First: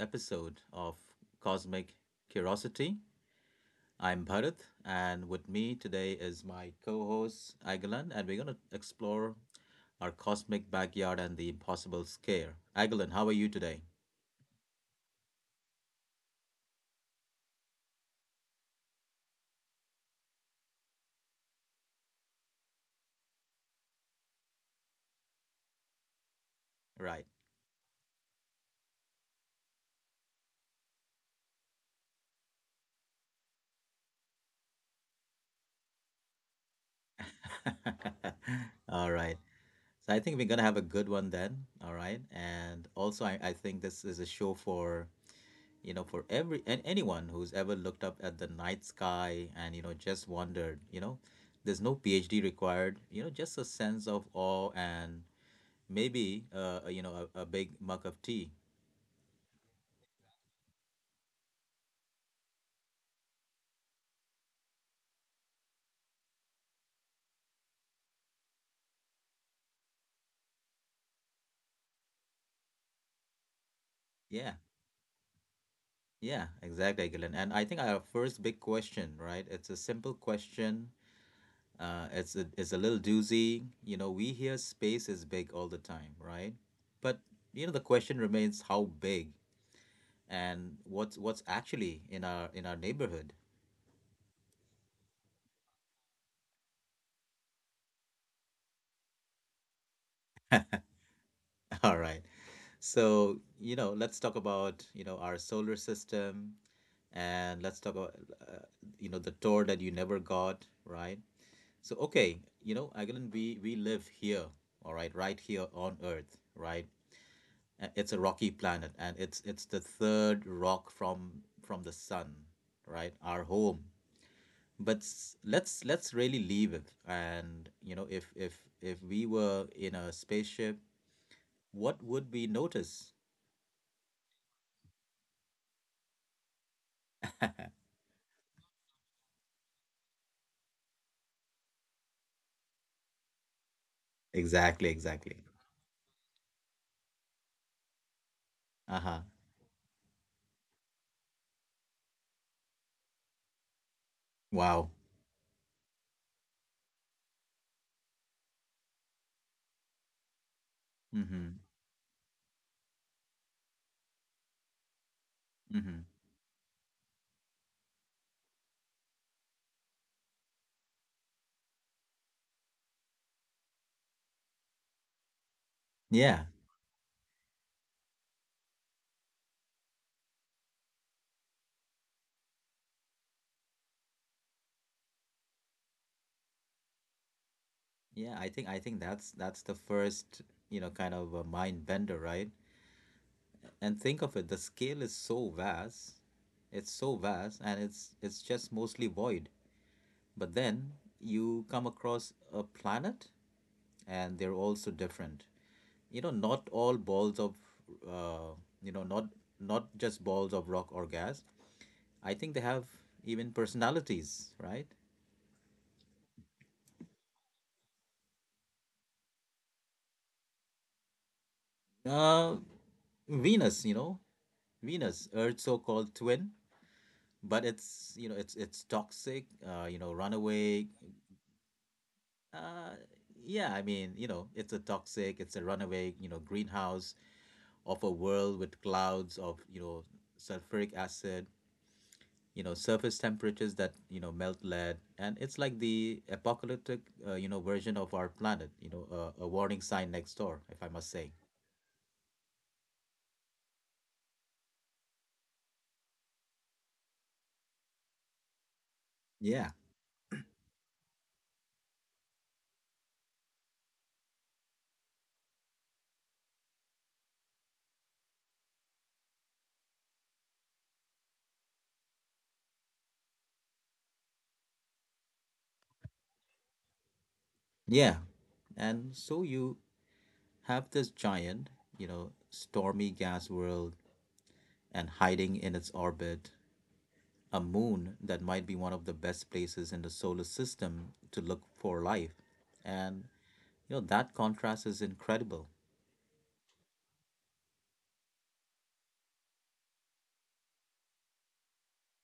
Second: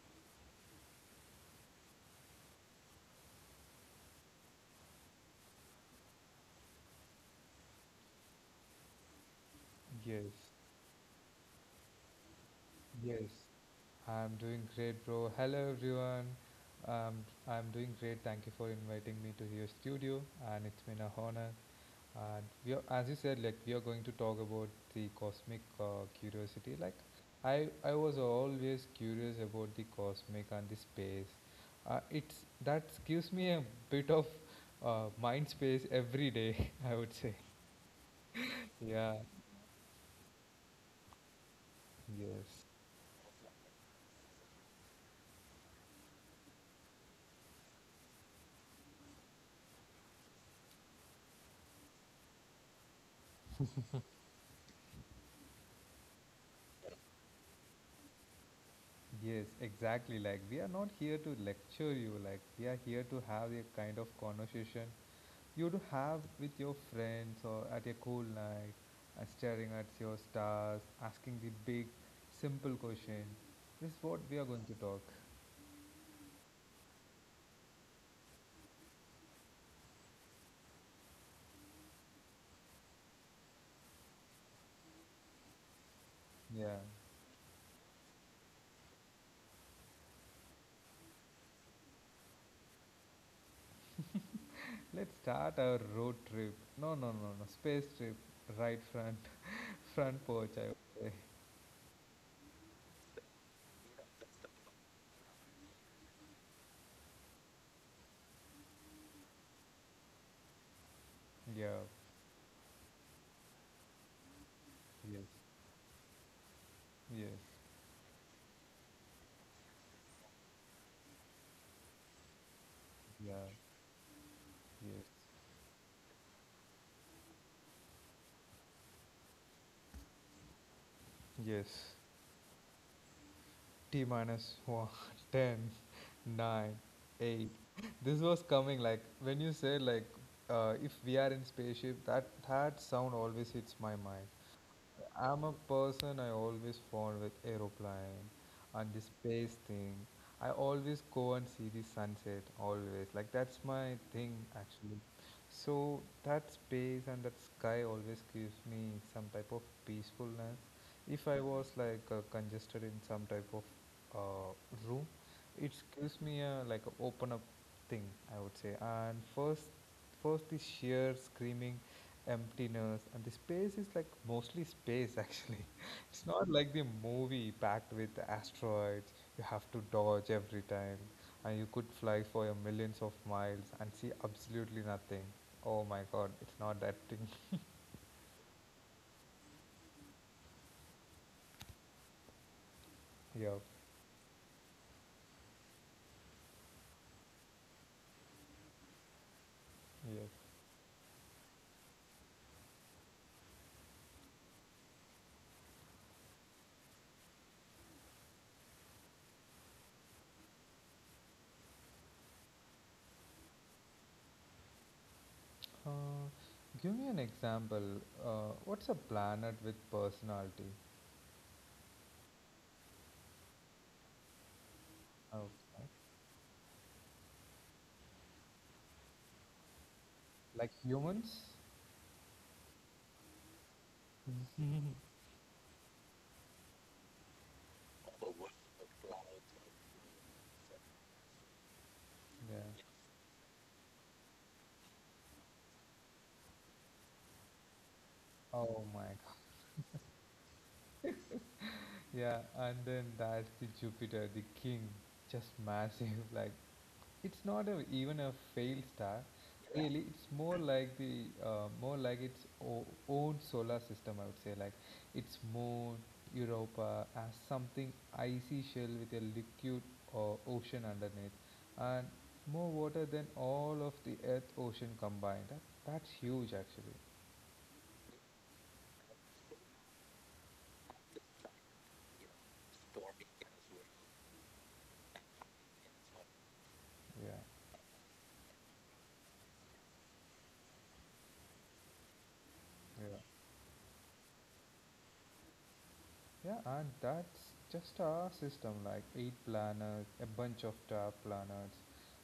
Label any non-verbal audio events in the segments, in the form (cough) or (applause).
episode of Cosmic Curiosity. I'm Bharat, and with me today is my co host, Agilan, and we're going to explore our Yes, cosmic backyard and the impossible scare. Agilan, how yes. are you today? I'm doing great, bro. Hello, everyone. I'm doing great. Thank you for inviting me to your studio, and it's been a honor. And we are, as you said, like we are going to talk about the cosmic curiosity. Like, Right. I was always curious about the cosmic and the space. It's that gives me a bit of mind space every day. (laughs) I would say. (laughs) All Yeah. right. So I think we're going to have a good one then. All right. Yes. And also, I think this is a show for for every and anyone who's ever looked up at the night sky and just wondered there's no PhD required just a sense of awe and maybe a big mug of tea. Yes, exactly. Like, we are not here to lecture you. Like, we are here to have a kind of conversation you do have with your friends or at a cool night, staring at your stars, asking the big, simple question. This is what we are Yeah, going to talk. yeah, exactly, Gillian. And I think our first big question, right? It's a simple question. It's a little doozy. We hear space is big all the time, right? Yeah. But the question remains, how big, and what's actually in our neighborhood? Let's start our road trip. No, no, no, no. Space trip. Right front, (laughs) front porch. (laughs) All right. So, let's talk about, our solar system and let's talk about, uh, the tour that you never got, right? Yeah. So, okay, Agilan, we live here, all right, Yes. right here on Earth, right? Yes. It's a rocky planet and it's the third rock from the sun, right? Yeah. Our home. But Yes. s- let's let's really leave it. And, if we were in a spaceship, Yes. what would we notice? T minus one, (laughs) ten, nine, 8. This was coming like when you said like if we are in spaceship, that sound always hits my mind. Exactly, exactly. I'm a person, I always fond with aeroplane and the Uh-huh. space thing. I always go and see the sunset always. Like, that's my thing Wow. actually. So that space and that sky always gives me some type of peacefulness. If I Mm-hmm. was like congested in some type of room, it Mm-hmm. gives me a like a open up thing, I would say. And first, the sheer screaming emptiness, and the space is like mostly space actually. (laughs) It's not Yeah. like the movie, packed with asteroids you have to dodge every time, and you could fly for your millions of miles and see absolutely nothing. Oh my god, it's not that thing. Yeah, I think that's the first, kind of a mind bender, right? (laughs) Yep. And think of it, the scale is so vast. It's so vast and it's just mostly void. Yep. But then you come across a planet and they're also different. Not all balls of uh, you know, not not just balls of rock or gas. I think they have even personalities, right? uh, Give me an example. What's a planet with personality? Uh, Venus, Venus, Earth's Okay. so-called twin, but it's toxic, Like runaway. humans. Uh, yeah, I mean, it's a toxic, it's a runaway, greenhouse of a world with clouds of, sulfuric acid, Yeah. surface temperatures that, melt lead, and it's like the apocalyptic, version of our planet, Oh my. A warning sign next door, if I must say. Yeah, and then that's the Jupiter, the king, just massive. (laughs) Like, it's not a, even a failed star. Yeah, Really, it's more like the more like its own solar system, I would say. Like, its moon, Europa, as something icy shell with a liquid ocean underneath, and more water than all of the Earth ocean combined. That's huge, actually. yeah. And so you have this giant, stormy gas world and hiding in its orbit Yeah, a moon that might be one of the best places in the solar system to look for life. yeah. And, that contrast is incredible. Yeah, and that's just our system, like eight planets, a bunch of star planets,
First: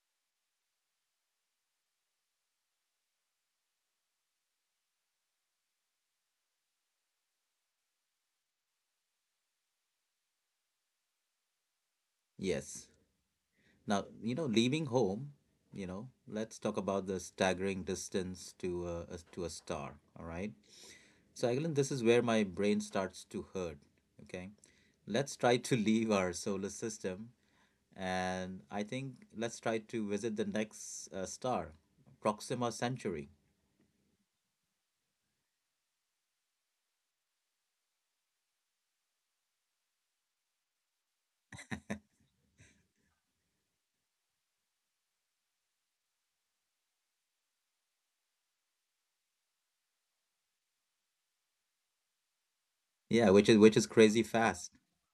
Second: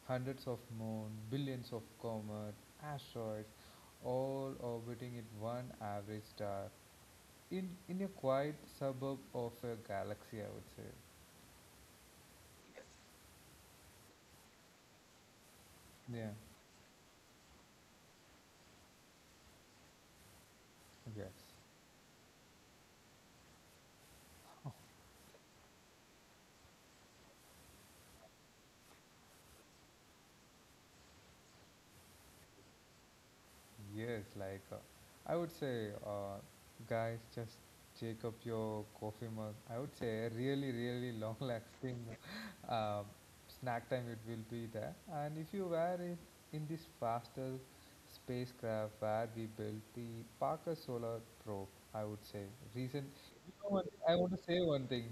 hundreds of moon, billions of comets, asteroids, all orbiting at one average star in a quiet suburb of a galaxy, I would say. Yes. Now, leaving home, Yeah, let's talk about the staggering distance to to a star, all right? yes. So, Agilan, this is where my brain starts to hurt, okay? Let's try to (laughs) leave our solar system. And I think let's try to visit the next star, Proxima Centauri. Yes, like I would say, guys, just take up your coffee mug. I would say a really, really long (laughs) lasting uh, snack time it will be there. And if you were in this faster spacecraft where we built the Parker Solar Probe, I would say recent. Yeah, which You is know which one is I crazy want to say fast. one thing.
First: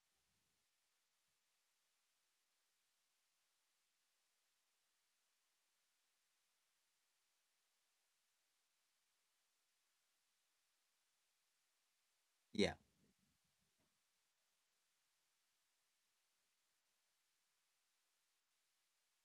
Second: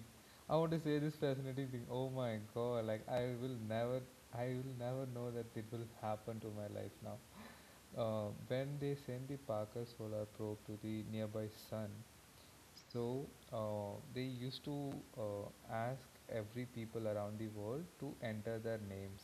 I want to say this fascinating thing. Oh my God! Like, I will never know that it will happen to my life now when they send the Parker solar probe to the nearby sun, Yeah, so they used to ask every people around the world to enter their names.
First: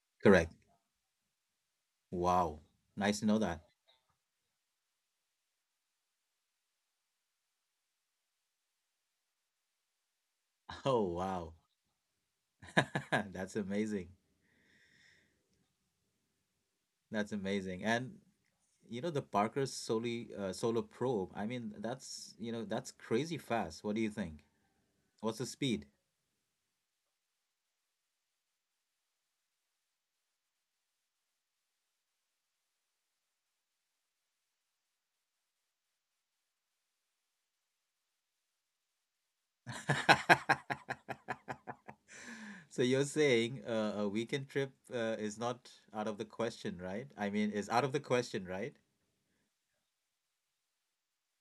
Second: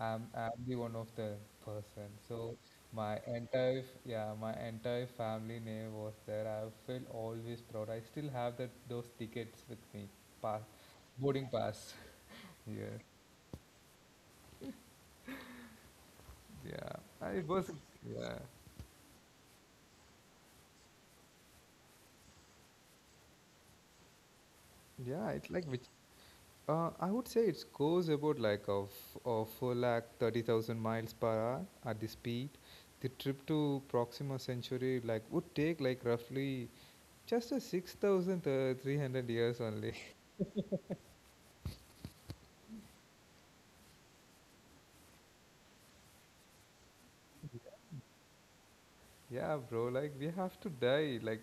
I'm correct. the one of the person. So Wow. my Nice to know that. (laughs) entire yeah, my entire family name was there. I feel always proud. I still have that those tickets with me, pass, Oh, boarding wow. pass. (laughs) Yes, (laughs) That's amazing. yeah. That's it was. amazing. And Yeah, you know the Parker's solely solar probe. I mean, that's you know that's crazy fast. What do you think? yeah. What's the It's like which speed? I would say it goes about like a 4 lakh 30,000 miles per hour at the speed. The trip to Proxima Century like would take like roughly just a 6,300 years only. (laughs) So you're saying a weekend trip is not out of the question, right? I mean, is out of the question, right? (laughs) Yeah, bro, like we have to die like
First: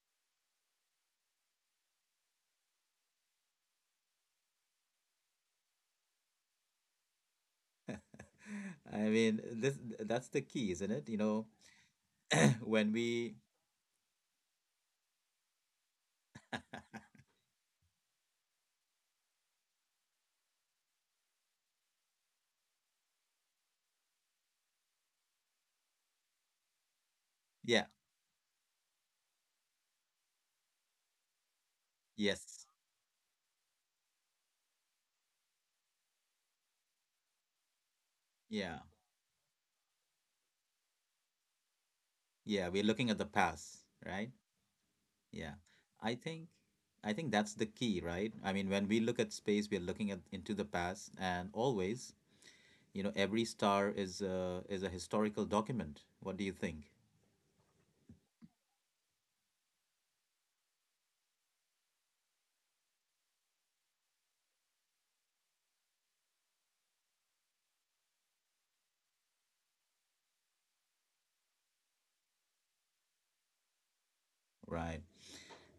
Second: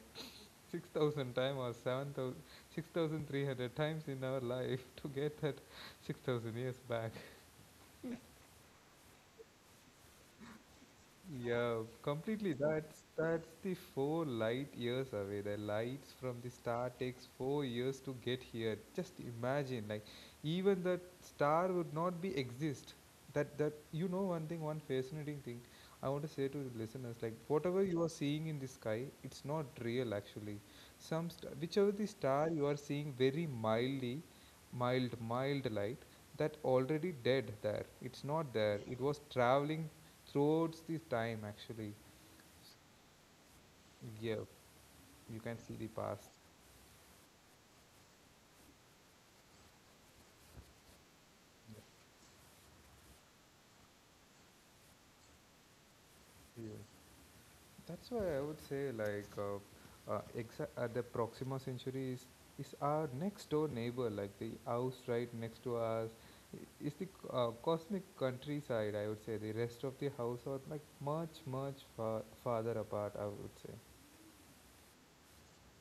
6,000 times or 7,000 6,300 times in our life (laughs) to get that 6,000 years back. (laughs) I mean, this that's the key, isn't it? Yeah, completely. (clears throat) when That's we, that's the 4 light years away. The lights from the star takes 4 years to get here. Just imagine, like even that star would not be exist. That that you know One thing, one fascinating thing I want to say to the listeners, like whatever yeah, you are seeing in the sky, it's not real actually. Whichever the star you yes, are seeing very mildly, mild light, that already dead there, it's not there, yeah, it was traveling throughout this time actually. yeah, we're looking at the past, right? Yeah, you can Yeah. see the I past. think I think that's the key, right? I mean, when we look at space, we're looking at into the past and always, every star is a historical document. What do you Yeah. think? That's why I would say like the proxima century is our next door neighbor, like the house right next to us. Is the cosmic countryside, I would say. The rest of the house are like much much farther apart, I would say. Right.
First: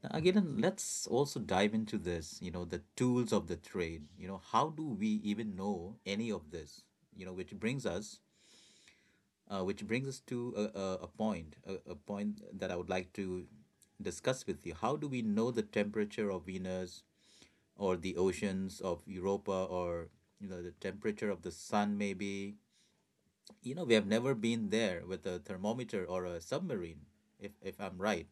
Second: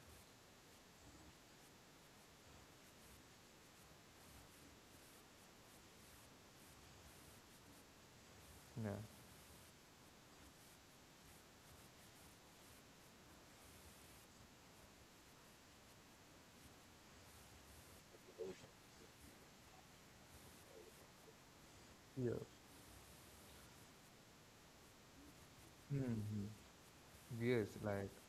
Now, again, let's also dive into this, the tools of the trade. How do we even know any of this? You know, which brings us, Yeah. which brings us to a point that I would like to discuss with you. How do we know the temperature of Venus or the oceans of Europa or, the temperature of the sun maybe? We have never been there with a thermometer or a Hmm. submarine, if Yes, if I'm like, right.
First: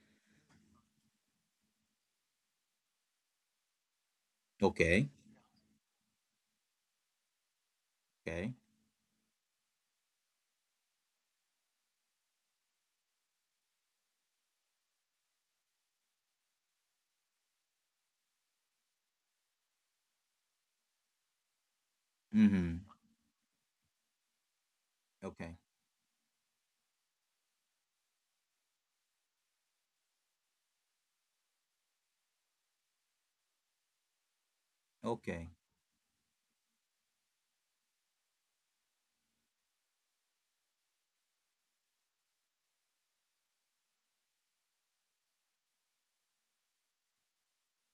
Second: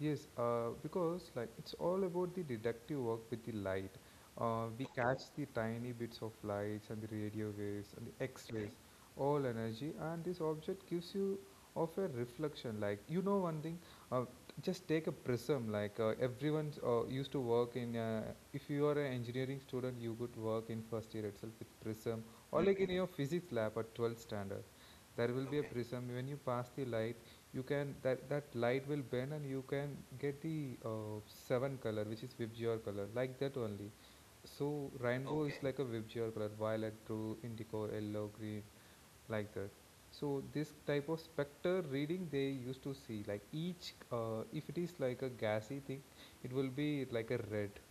yes, because like it's all about the deductive work with the light. We Okay. catch the tiny bits of lights and the radio waves and the Okay. X-rays, all energy, and this object gives you of a reflection. Like, you know one thing, uh, just take a prism. Like everyone used to work in. If you are an engineering student, you could work in first year itself with prism, or Mm-hmm. like in your physics lab at 12th standard, there will be Okay. a, okay, prism. When you pass the light, you can, that light will bend, and you can get the seven color which is vibgyor color, like that only. So rainbow Okay. is, okay, like a vibgyor color, violet, blue, indigo, yellow, green, like that. So this type of spectre reading, they used to see like each, if it is like a gassy thing, it will be like a red.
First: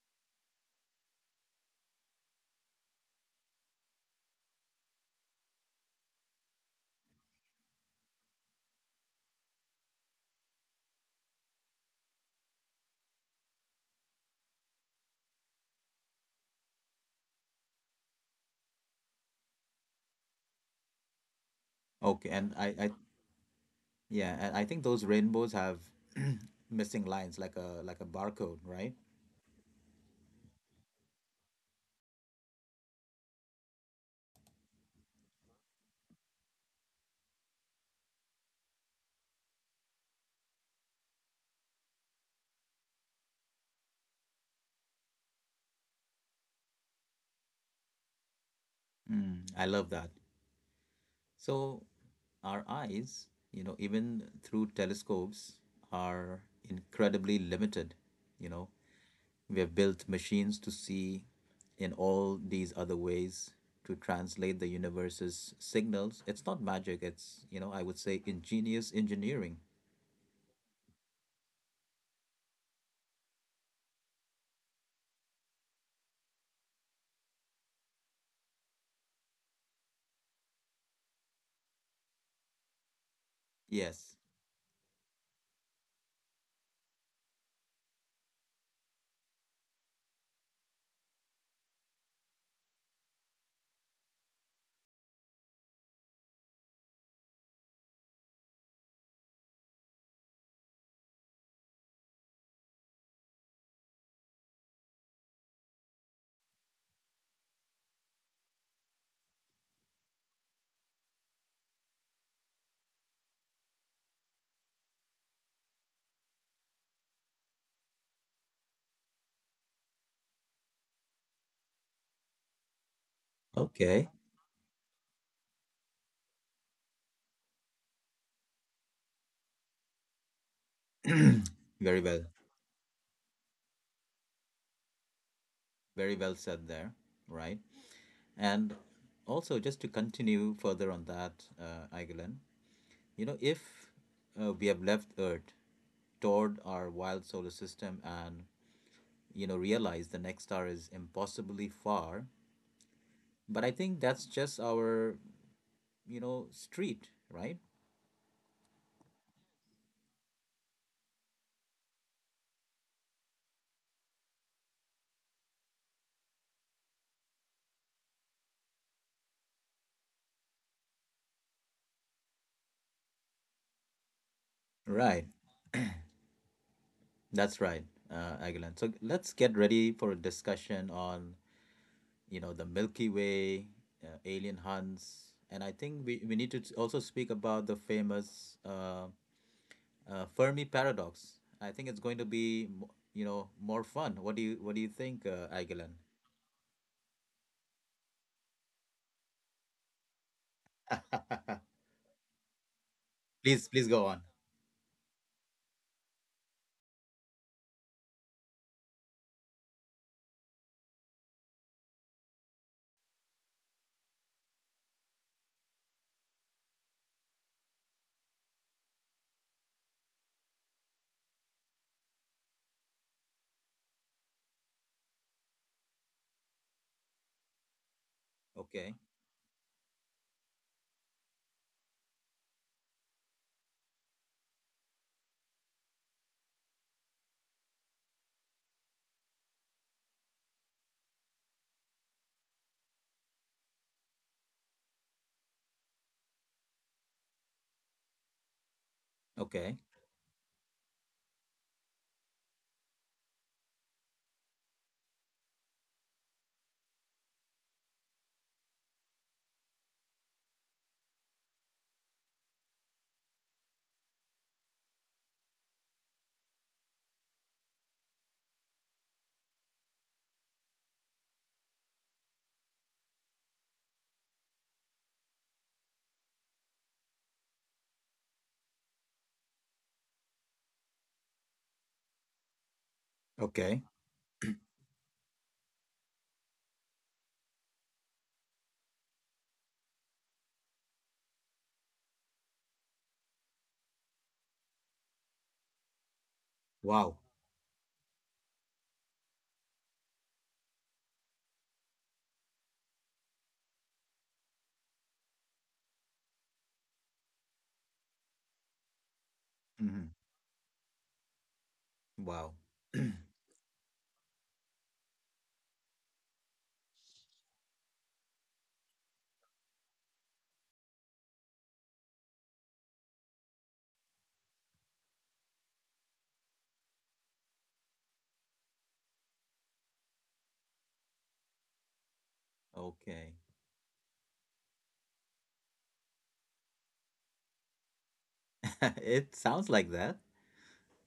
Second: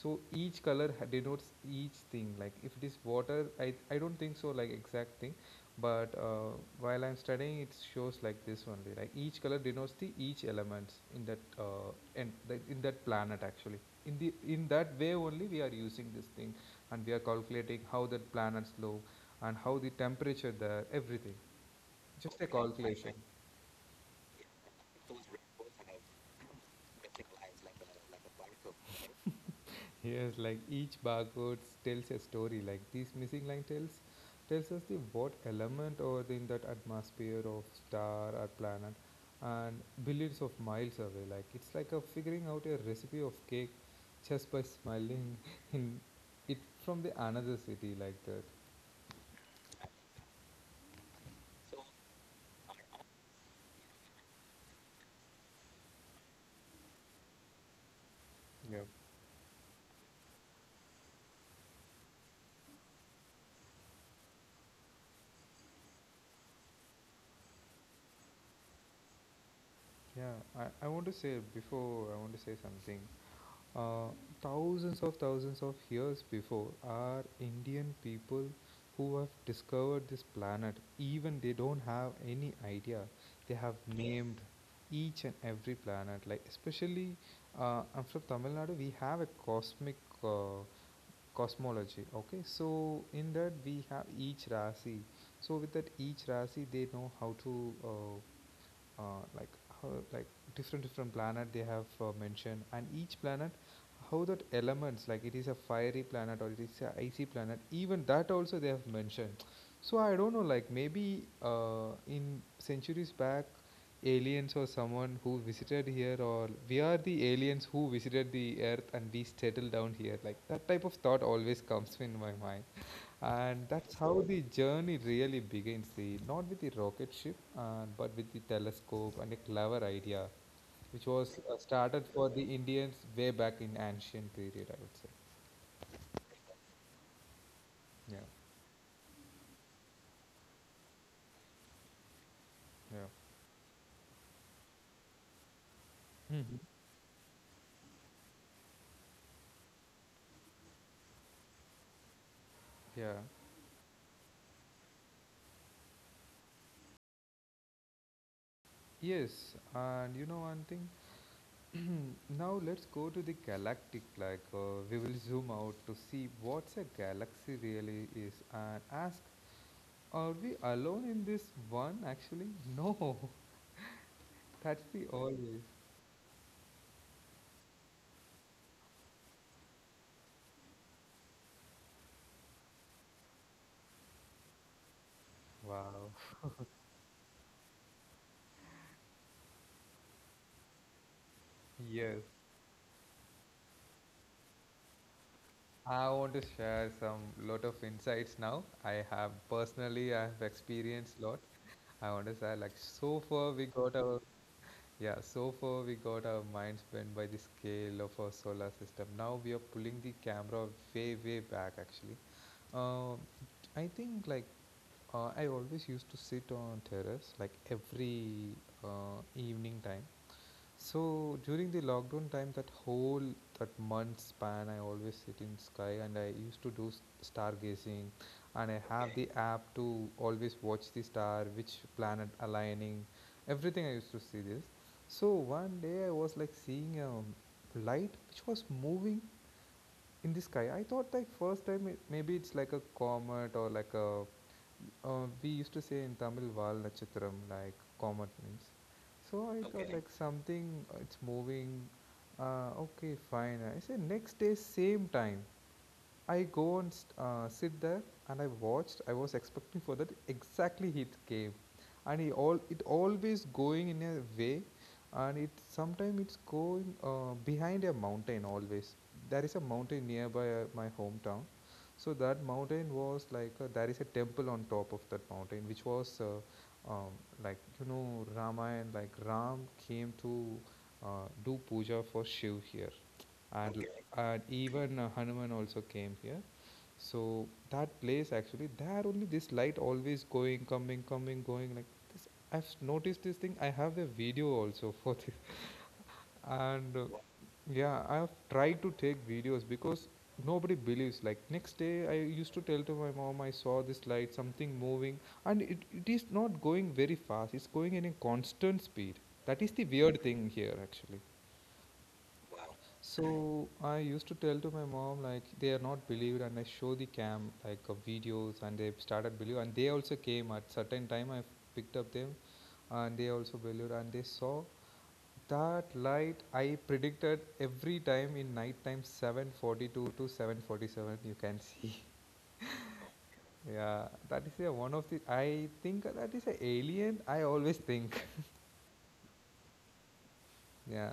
So each color denotes each thing. Like, if it is water, I don't think so like exact thing, but while I'm studying, it shows like this only. Like, each color denotes the each elements in that, and that in that planet actually. In that way only we are using this thing, and we are calculating how that planets look and how the temperature there, everything. Okay, Just a, okay, and I calculation. yeah, and I think those rainbows have (clears throat) missing lines like a barcode, right? Yes, like each barcode tells a story. Like, this missing line tells us the what element or the, in that atmosphere of star or planet, and billions of miles away. Like, it's like a figuring out a recipe of cake just by smiling (laughs) in it from the another city, like that. Mm, I love that. So our eyes, even through telescopes, are incredibly limited. You know, we have built machines to see in all these other ways to translate the universe's signals. It's not magic, it's, I would say ingenious engineering. Yeah, I want to say before. I want to say something. Uh, thousands of years before, our Indian people who have discovered this planet, even they don't have any idea, they have Yes. named each and every planet. Like especially, I'm from Tamil Nadu. We have a cosmic uh, cosmology. Okay, so in that we have each Rasi. So with that each Rasi, they know how to like, how like different different planet they have mentioned, and each planet how that elements, like it is a fiery planet or it is a icy planet, even that also they have mentioned. So I don't know, like maybe in centuries back, aliens or someone who visited here, or we are the aliens who visited the earth and we settled down here, like that type of thought always comes in my mind. And that's Okay. how the journey really begins. The not with the rocket ship, but with the telescope and a clever idea, which was (clears throat) started Very for well. the Indians way back in ancient period, I would say. Very well said there, right? Yeah, And also, just to continue further on that, Aigelan, yeah. If we have left Earth, Mhm. toured our wild solar system, and, realized the next star is impossibly far, Yeah. but I think that's just our, street, right? Yes, and you know one thing. (clears throat) Now let's go to the galactic. Like we will zoom out to see what's a galaxy really is, and ask, are we alone in this one? Actually, no. (laughs) That's the Right. always. That's right, Aigelan. So let's get ready for a discussion on the Milky Way, alien hunts, and I think Wow. we need to also speak about the famous Fermi paradox. I think it's going Yes, to be, more fun. What do you think, Aiglan? I want to share some lot of insights now. I have personally, I have experienced lot. (laughs) I want to share like so far we Please, please got go our on. Yeah, so far we got our minds bent by the scale of our solar system. Now we are pulling the camera way way back actually. Um, I think like I always used to sit on terrace like every evening time. So during the lockdown time, that month span, I always sit in sky and I used to do stargazing, and I Okay, have, okay, the app to always watch the star, which planet aligning, everything. I used to see this. So one day I was like seeing a light which was moving in the sky. I thought like first time it, maybe it's like a comet or like a, we used to say in Tamil Val Natchatram, like comet means. So I thought, okay, okay, like something, it's moving. Okay, fine. I said next day, same time. I go and sit there and I watched. I was expecting for that exactly he gave, and he all it always going in a way, and it sometimes it's going behind a mountain always. There is a mountain nearby my hometown. So that mountain was like, there is a temple on top of that mountain, which was um, like, Ramayana. Like Ram came to do puja for Shiv here, and, okay. okay, and even Hanuman also came here. So that place actually, there only this light always going, coming, coming, going like this. I've noticed this thing. I have a video also for (laughs) this, and Wow. yeah, I've tried to take videos because nobody believes. Like next day, I used to tell to my mom I saw this light, something moving, and it is not going very fast. It's going in a constant speed. That is the Hmm. weird thing here actually. Wow. (clears throat) So I used to tell to my mom like they are not believed, and I show the cam like of videos, and they started believe, and they also came at certain time. I picked up them, and they also believed, and they saw that light. I predicted every time in night time 7:42 to 7:47. You can see, Okay. (laughs) yeah, that is a one of the. I think that is a alien. I always think, (laughs) It sounds like that. yeah,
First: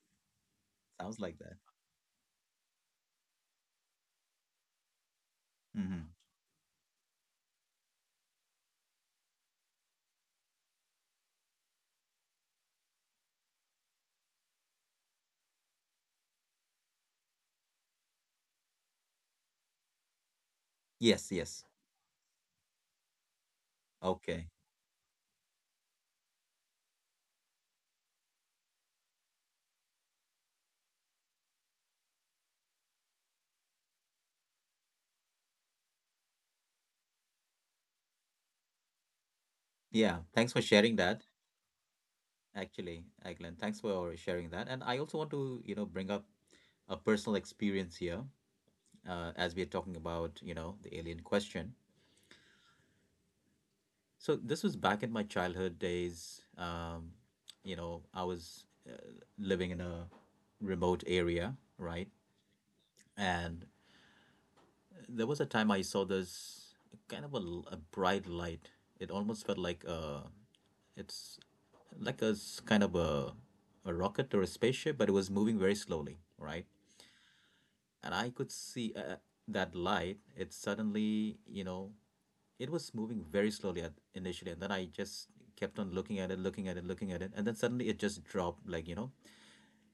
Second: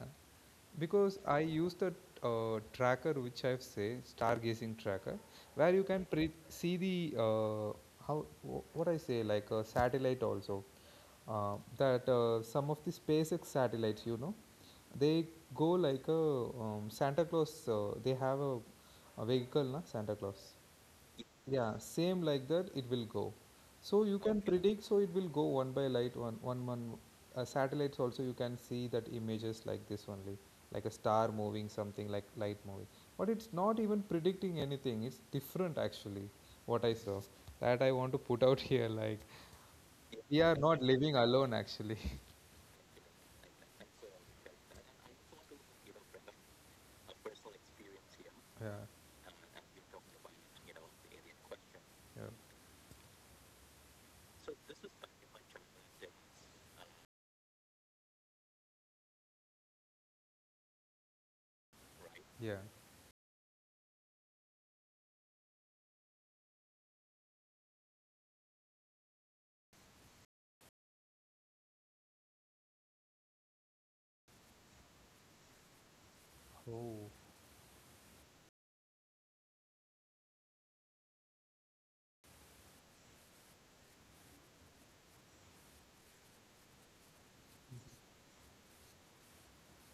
because Sounds like I that. use the tracker which I've say stargazing tracker, where you can Hmm. See the how what I say, like a satellite also. That Some of the SpaceX satellites, they go like a Santa Claus. They have a vehicle, na Santa Claus. Yes, yes. Yeah, same like that it will go. So you can, okay, Okay. predict, so it will go one by light, one one one satellites also you can see that images like this only, like a star moving something like light moving. But it's not even predicting anything. It's different actually, what I saw. That I want to put out (laughs) here, like Yeah. we Thanks are for not sharing living that. alone actually. Actually, Glenn, thanks for sharing that. And I also want to, bring up a personal experience here (laughs) Yeah, as we're talking about, the alien question. yeah, So this was back in my childhood days. I was living in a remote area, right? yeah. And there was a time I saw this kind of a bright light. It almost felt like it's like kind of a rocket or a spaceship, but it was moving very slowly, right? Oh. And I could see that light. It suddenly, you know, it was moving very slowly at initially, and then I just kept on looking at it, looking at it, looking at it, and then suddenly it just dropped. Like,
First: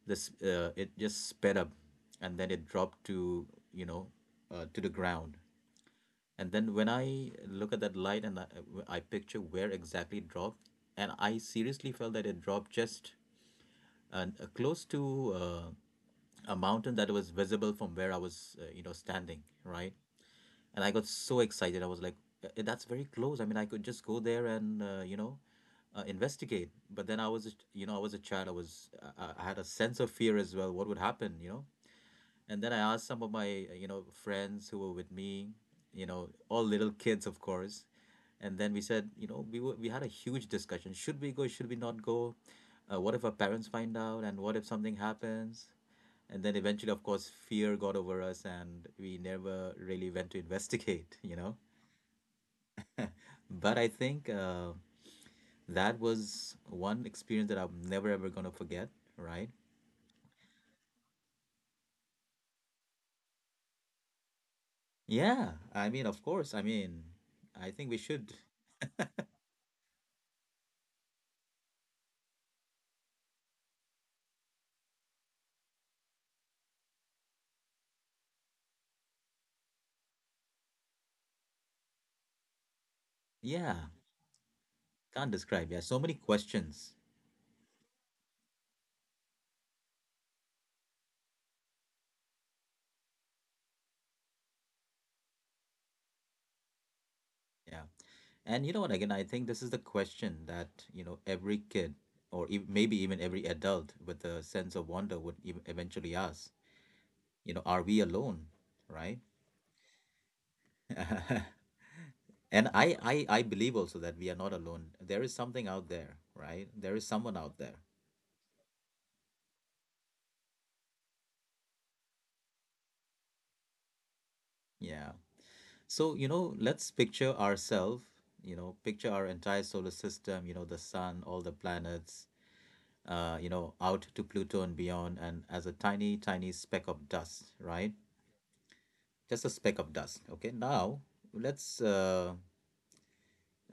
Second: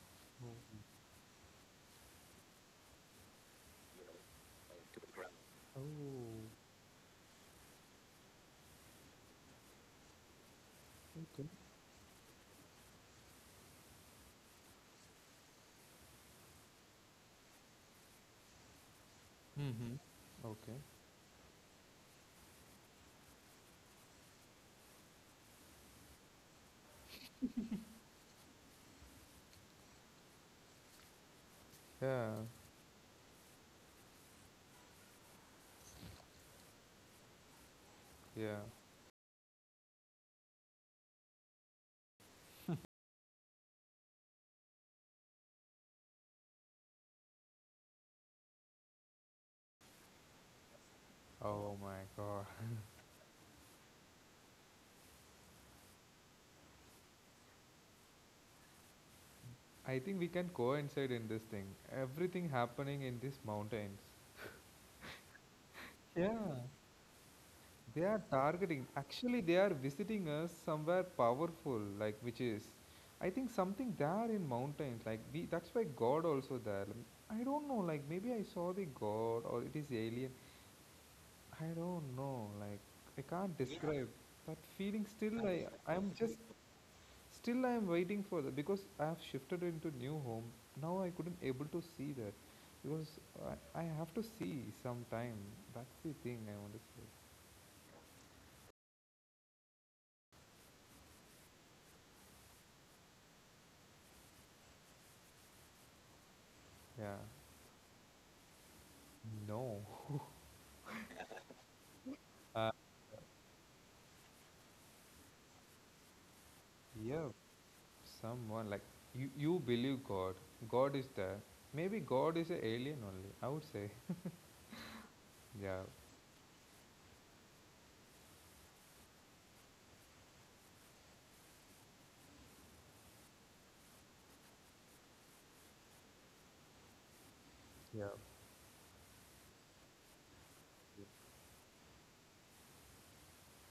this it just sped up, and then it dropped to you know to the ground. And then when I look at that light and I picture where exactly it dropped, and I seriously felt that it dropped just uh, close to a mountain that was visible from where I was, standing, right? Mm-hmm. Okay. And I got so excited. I was like, "That's very close." I mean, I could just go there and investigate. But then I was a child. I was, I had a sense of fear as well. What would happen, you know? Yeah, And then I asked some of my, friends who were with me, all little kids, of course. yeah. And then we said, we had a huge discussion. Should we go? Should we not go? What if our parents find out? And what if something happens? And then eventually, of course, fear got over us and we never really went to investigate. (laughs) Oh my God. But I think that was one experience that I'm never ever going to forget, right? I think we can coincide in this thing. Everything happening in these mountains. Yeah. I mean, of course. Yeah. I mean, I think we They are should. targeting. Actually, they are visiting us somewhere powerful, like which is, I think something there in mountains. Like we, that's why God also there. Like, I don't know. Like maybe I saw the God or it is alien. I don't know. Like I can't, yeah, Yeah. describe that feeling. Can't Still, I describe. Yeah. So I'm many just. questions. Still, I am waiting for that because I have shifted into new home. Now I couldn't able to see that because I have to see sometime. That's the thing I want to say. Yeah. And you know what? Again, I think this is the question that, every kid or maybe even every adult with a sense of wonder would eventually ask, Yeah. Are we alone, right? No. (laughs) And Uh, I believe also that we are not alone. There is something out there, right? There is yeah. someone out there. Someone like you. You believe God. God is there. Maybe God is an alien only, I would say. (laughs) Yeah. Yeah. So, let's picture ourselves, picture our entire solar system, the sun, all the planets, out to Pluto and beyond, and as a tiny, tiny speck of dust, right? Yeah. Just a speck of dust. Okay. Now, let's,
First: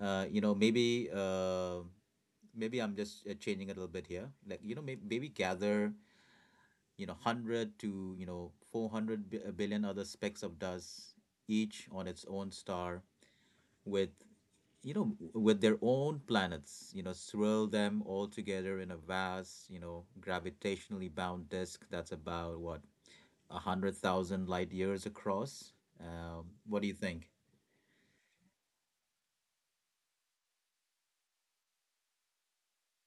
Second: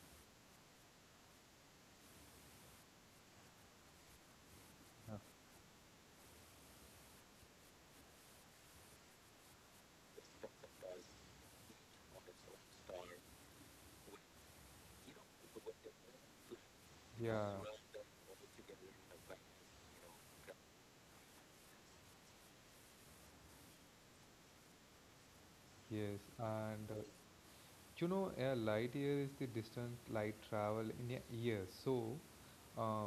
you know, maybe, maybe I'm just changing it a little bit here. Like, maybe gather 100 to 400 billion other specks of dust each on its own star with their own planets Yeah. swirl them all together in a vast gravitationally bound disk that's about what a 100,000 light years across. Yes. What do And you think? A light year is the distance light travel in a year. So uh,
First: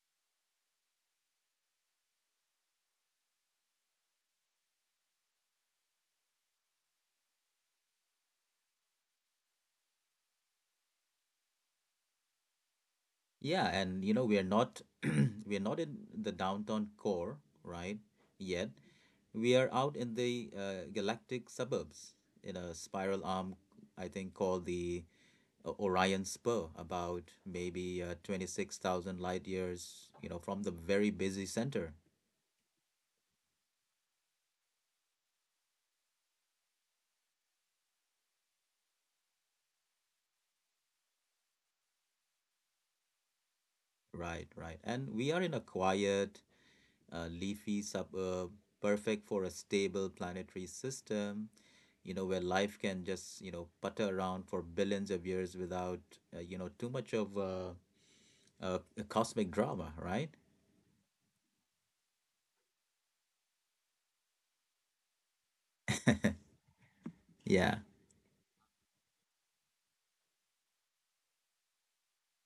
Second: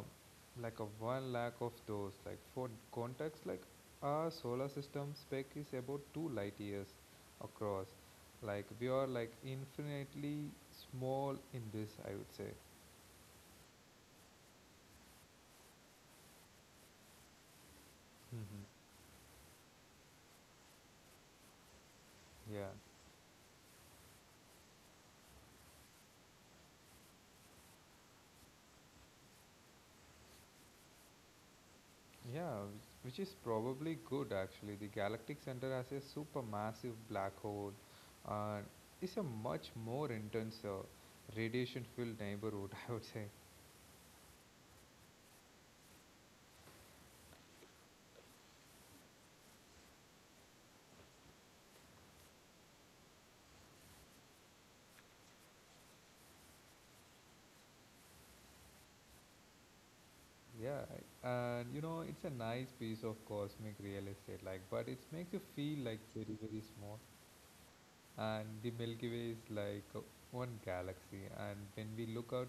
like a 1 lakh of those. Like for context, like our solar system spec is about 2 light years across. Like we are like infinitely small in this, I would say. Yeah, and you know, we are not (clears throat) we are not in the downtown core, right? Yet. Hmm. We are out in the galactic suburbs in Yeah, a spiral arm, I think, called the Orion Spur, about maybe 26,000 light years, you know, from the very busy center. yeah, which is probably good actually. The galactic center has a supermassive black hole, and it's a much more intense radiation-filled neighborhood, (laughs) I would say. Right, right. And we are in a quiet, leafy suburb, perfect for a stable planetary system you know, where life can just, putter around for billions of years without, too much of a cosmic drama, right? Yeah, and you know, it's a nice piece of cosmic real estate, like, but it makes you feel like very, very small. Yeah. And the Milky Way is like one galaxy, and when we look out,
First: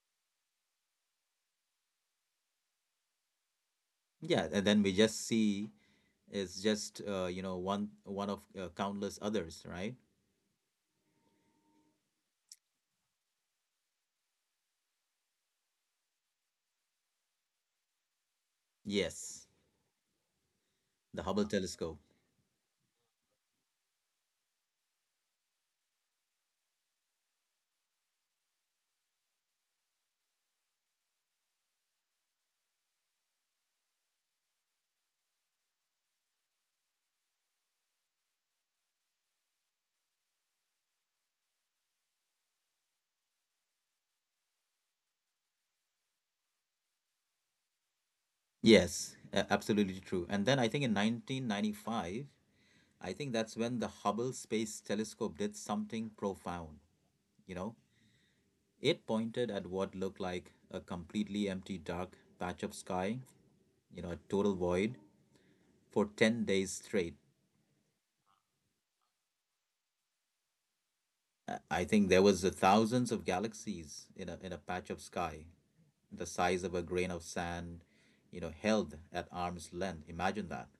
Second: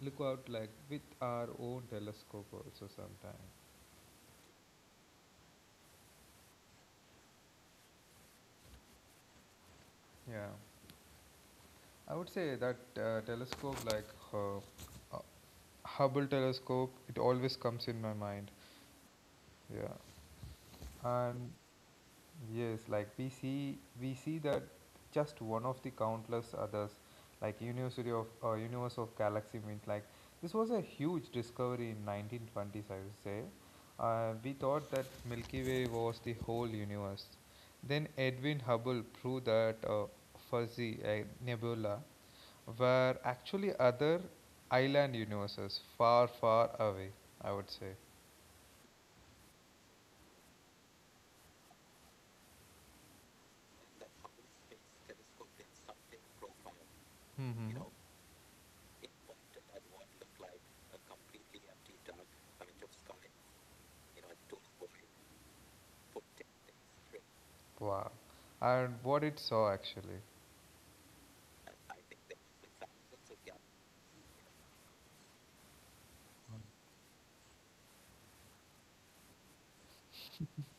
like with our own telescope also sometimes. Yeah, and then we just see it's just you know one one of countless others, right? Yeah, I would say that telescope, like uh, uh, Hubble telescope, it always comes in my mind. Yes, Yeah, the Hubble and telescope. yes, like we see that just one of the countless others, like University of Universe of Galaxy Mint. Like this was a huge discovery in 1920s, I would say. We thought that Milky Way was the whole universe. Then Edwin Hubble proved that fuzzy nebula were actually other island universes far, far away, I would say. Yes, absolutely true. And then I think in 1995, I think that's when the Hubble Space Telescope did something profound, you know? Hmm. It pointed at what looked like a completely empty dark patch of sky, you know, a total void for 10 days straight. Wow. And what it saw actually. I think there was a thousands of galaxies in a patch of sky, the size of a grain of sand, you know, held at arm's length. Imagine that.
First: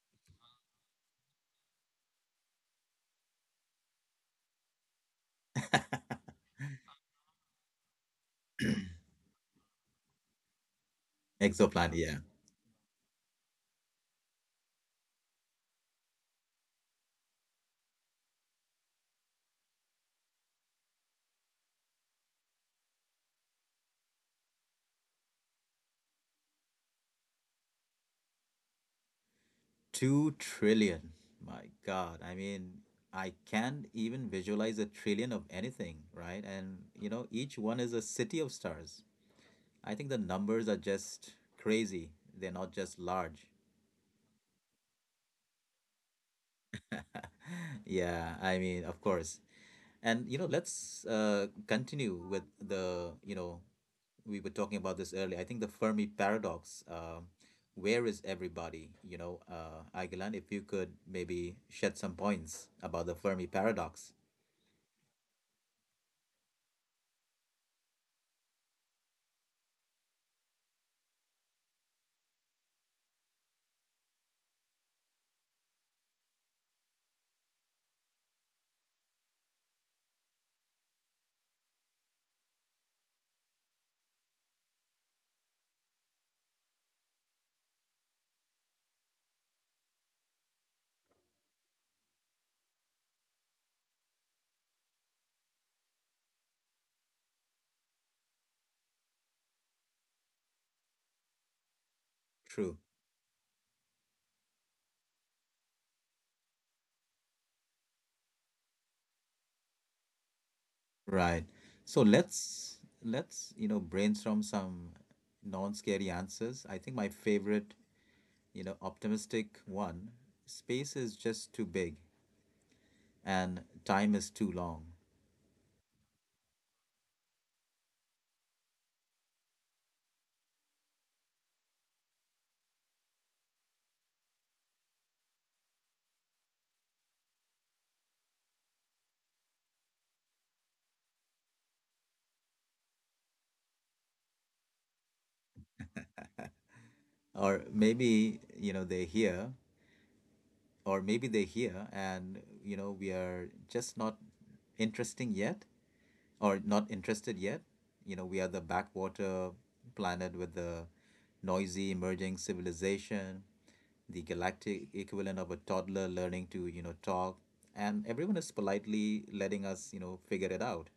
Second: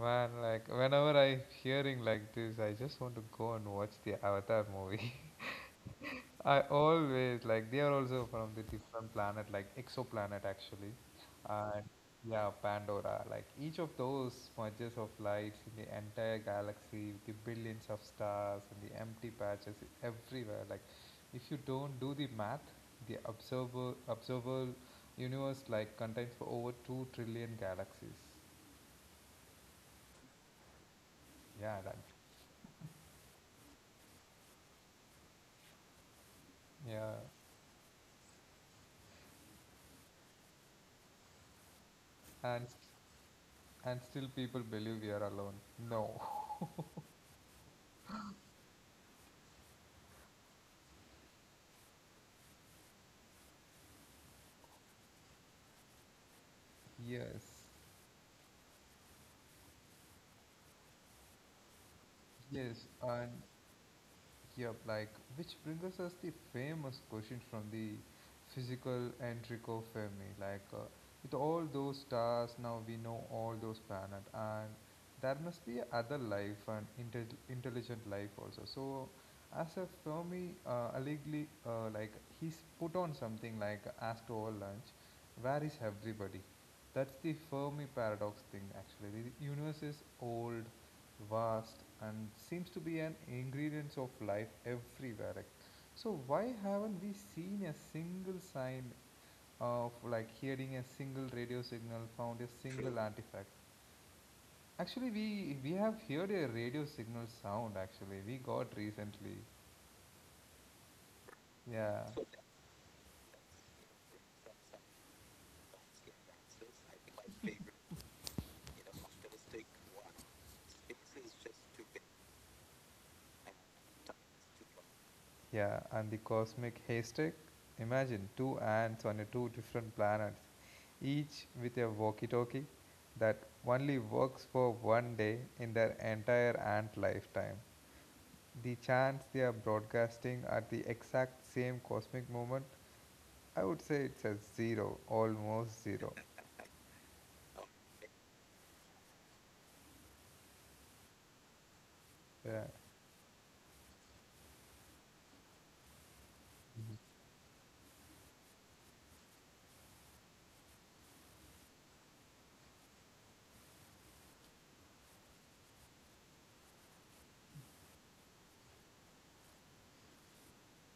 Man, like whenever I hearing like this, I just want to go and watch the Avatar movie. (laughs) I always like they are also from the different planet, like exoplanet actually, and Exoplanet, yeah. yeah, Pandora. Like each of those smudges of lights in the entire galaxy, the billions of stars and the empty patches everywhere. Like if you don't do the math, the observable universe like contains for over 2 trillion galaxies. 2 trillion. My Yeah, that, God. I mean, I can't even visualize a trillion of anything, right? And, you yeah, know, each one is a city of stars. I think the numbers are just crazy. They're and not just large. And still people believe we are alone. No. Yeah, I mean, of course, and you know, let's continue with the, you know, we were talking about this earlier. I think the Fermi paradox, Yes. where is everybody? Agilan, if you could maybe shed some points Yes. about the And Fermi paradox. yep, like which brings us the famous question from the physical Enrico Fermi. Like with all those stars, now we know all those planets, and there must be other life and intelligent life also. So, as a Fermi allegedly, like he's put on something like Astro or Lunch, where is everybody? That's the Fermi paradox thing actually. The universe is old, vast and seems to be an ingredient of life everywhere. Like, so why haven't we seen a single sign of like hearing a single radio signal found a True. single artifact? Actually, we have heard a radio signal sound. Actually, we got recently. Right. So Yeah. let's, you know, brainstorm some non-scary answers. I think my favorite, you know, optimistic one, space is just too big and time is too long. Yeah, and the cosmic haystack. Imagine two ants on a two different planets, each with a walkie-talkie that only works for one day in their entire ant lifetime. The chance they are broadcasting at the exact same cosmic moment, I would say it's a zero, almost zero. Or maybe, you know, they're here or maybe they're here and Yeah. you know we are just not interesting yet or not interested yet. You know, we are the backwater planet with the noisy emerging civilization, the galactic equivalent of a toddler learning to talk, and everyone is politely letting us figure it out.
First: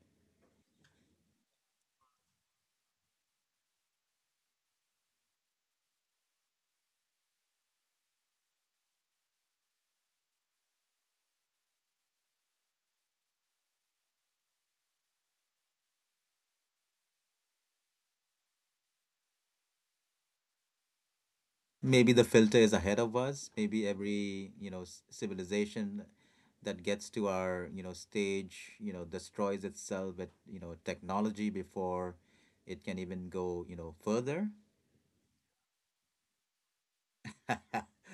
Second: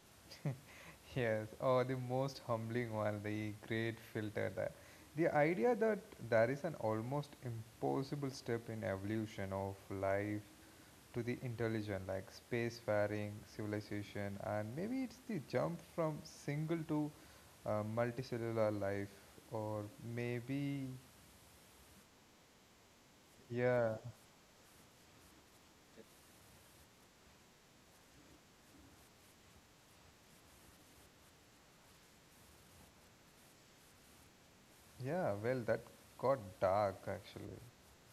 Yes, or the most humbling one, the great filter that the idea that there is an almost impossible step in evolution of life to the intelligent like spacefaring civilization and maybe it's the jump from single to multicellular life or maybe, Maybe the filter is ahead of us. Maybe yeah, every civilization that gets to our stage destroys itself with technology before it can even go further. yeah, well that got dark actually. (laughs)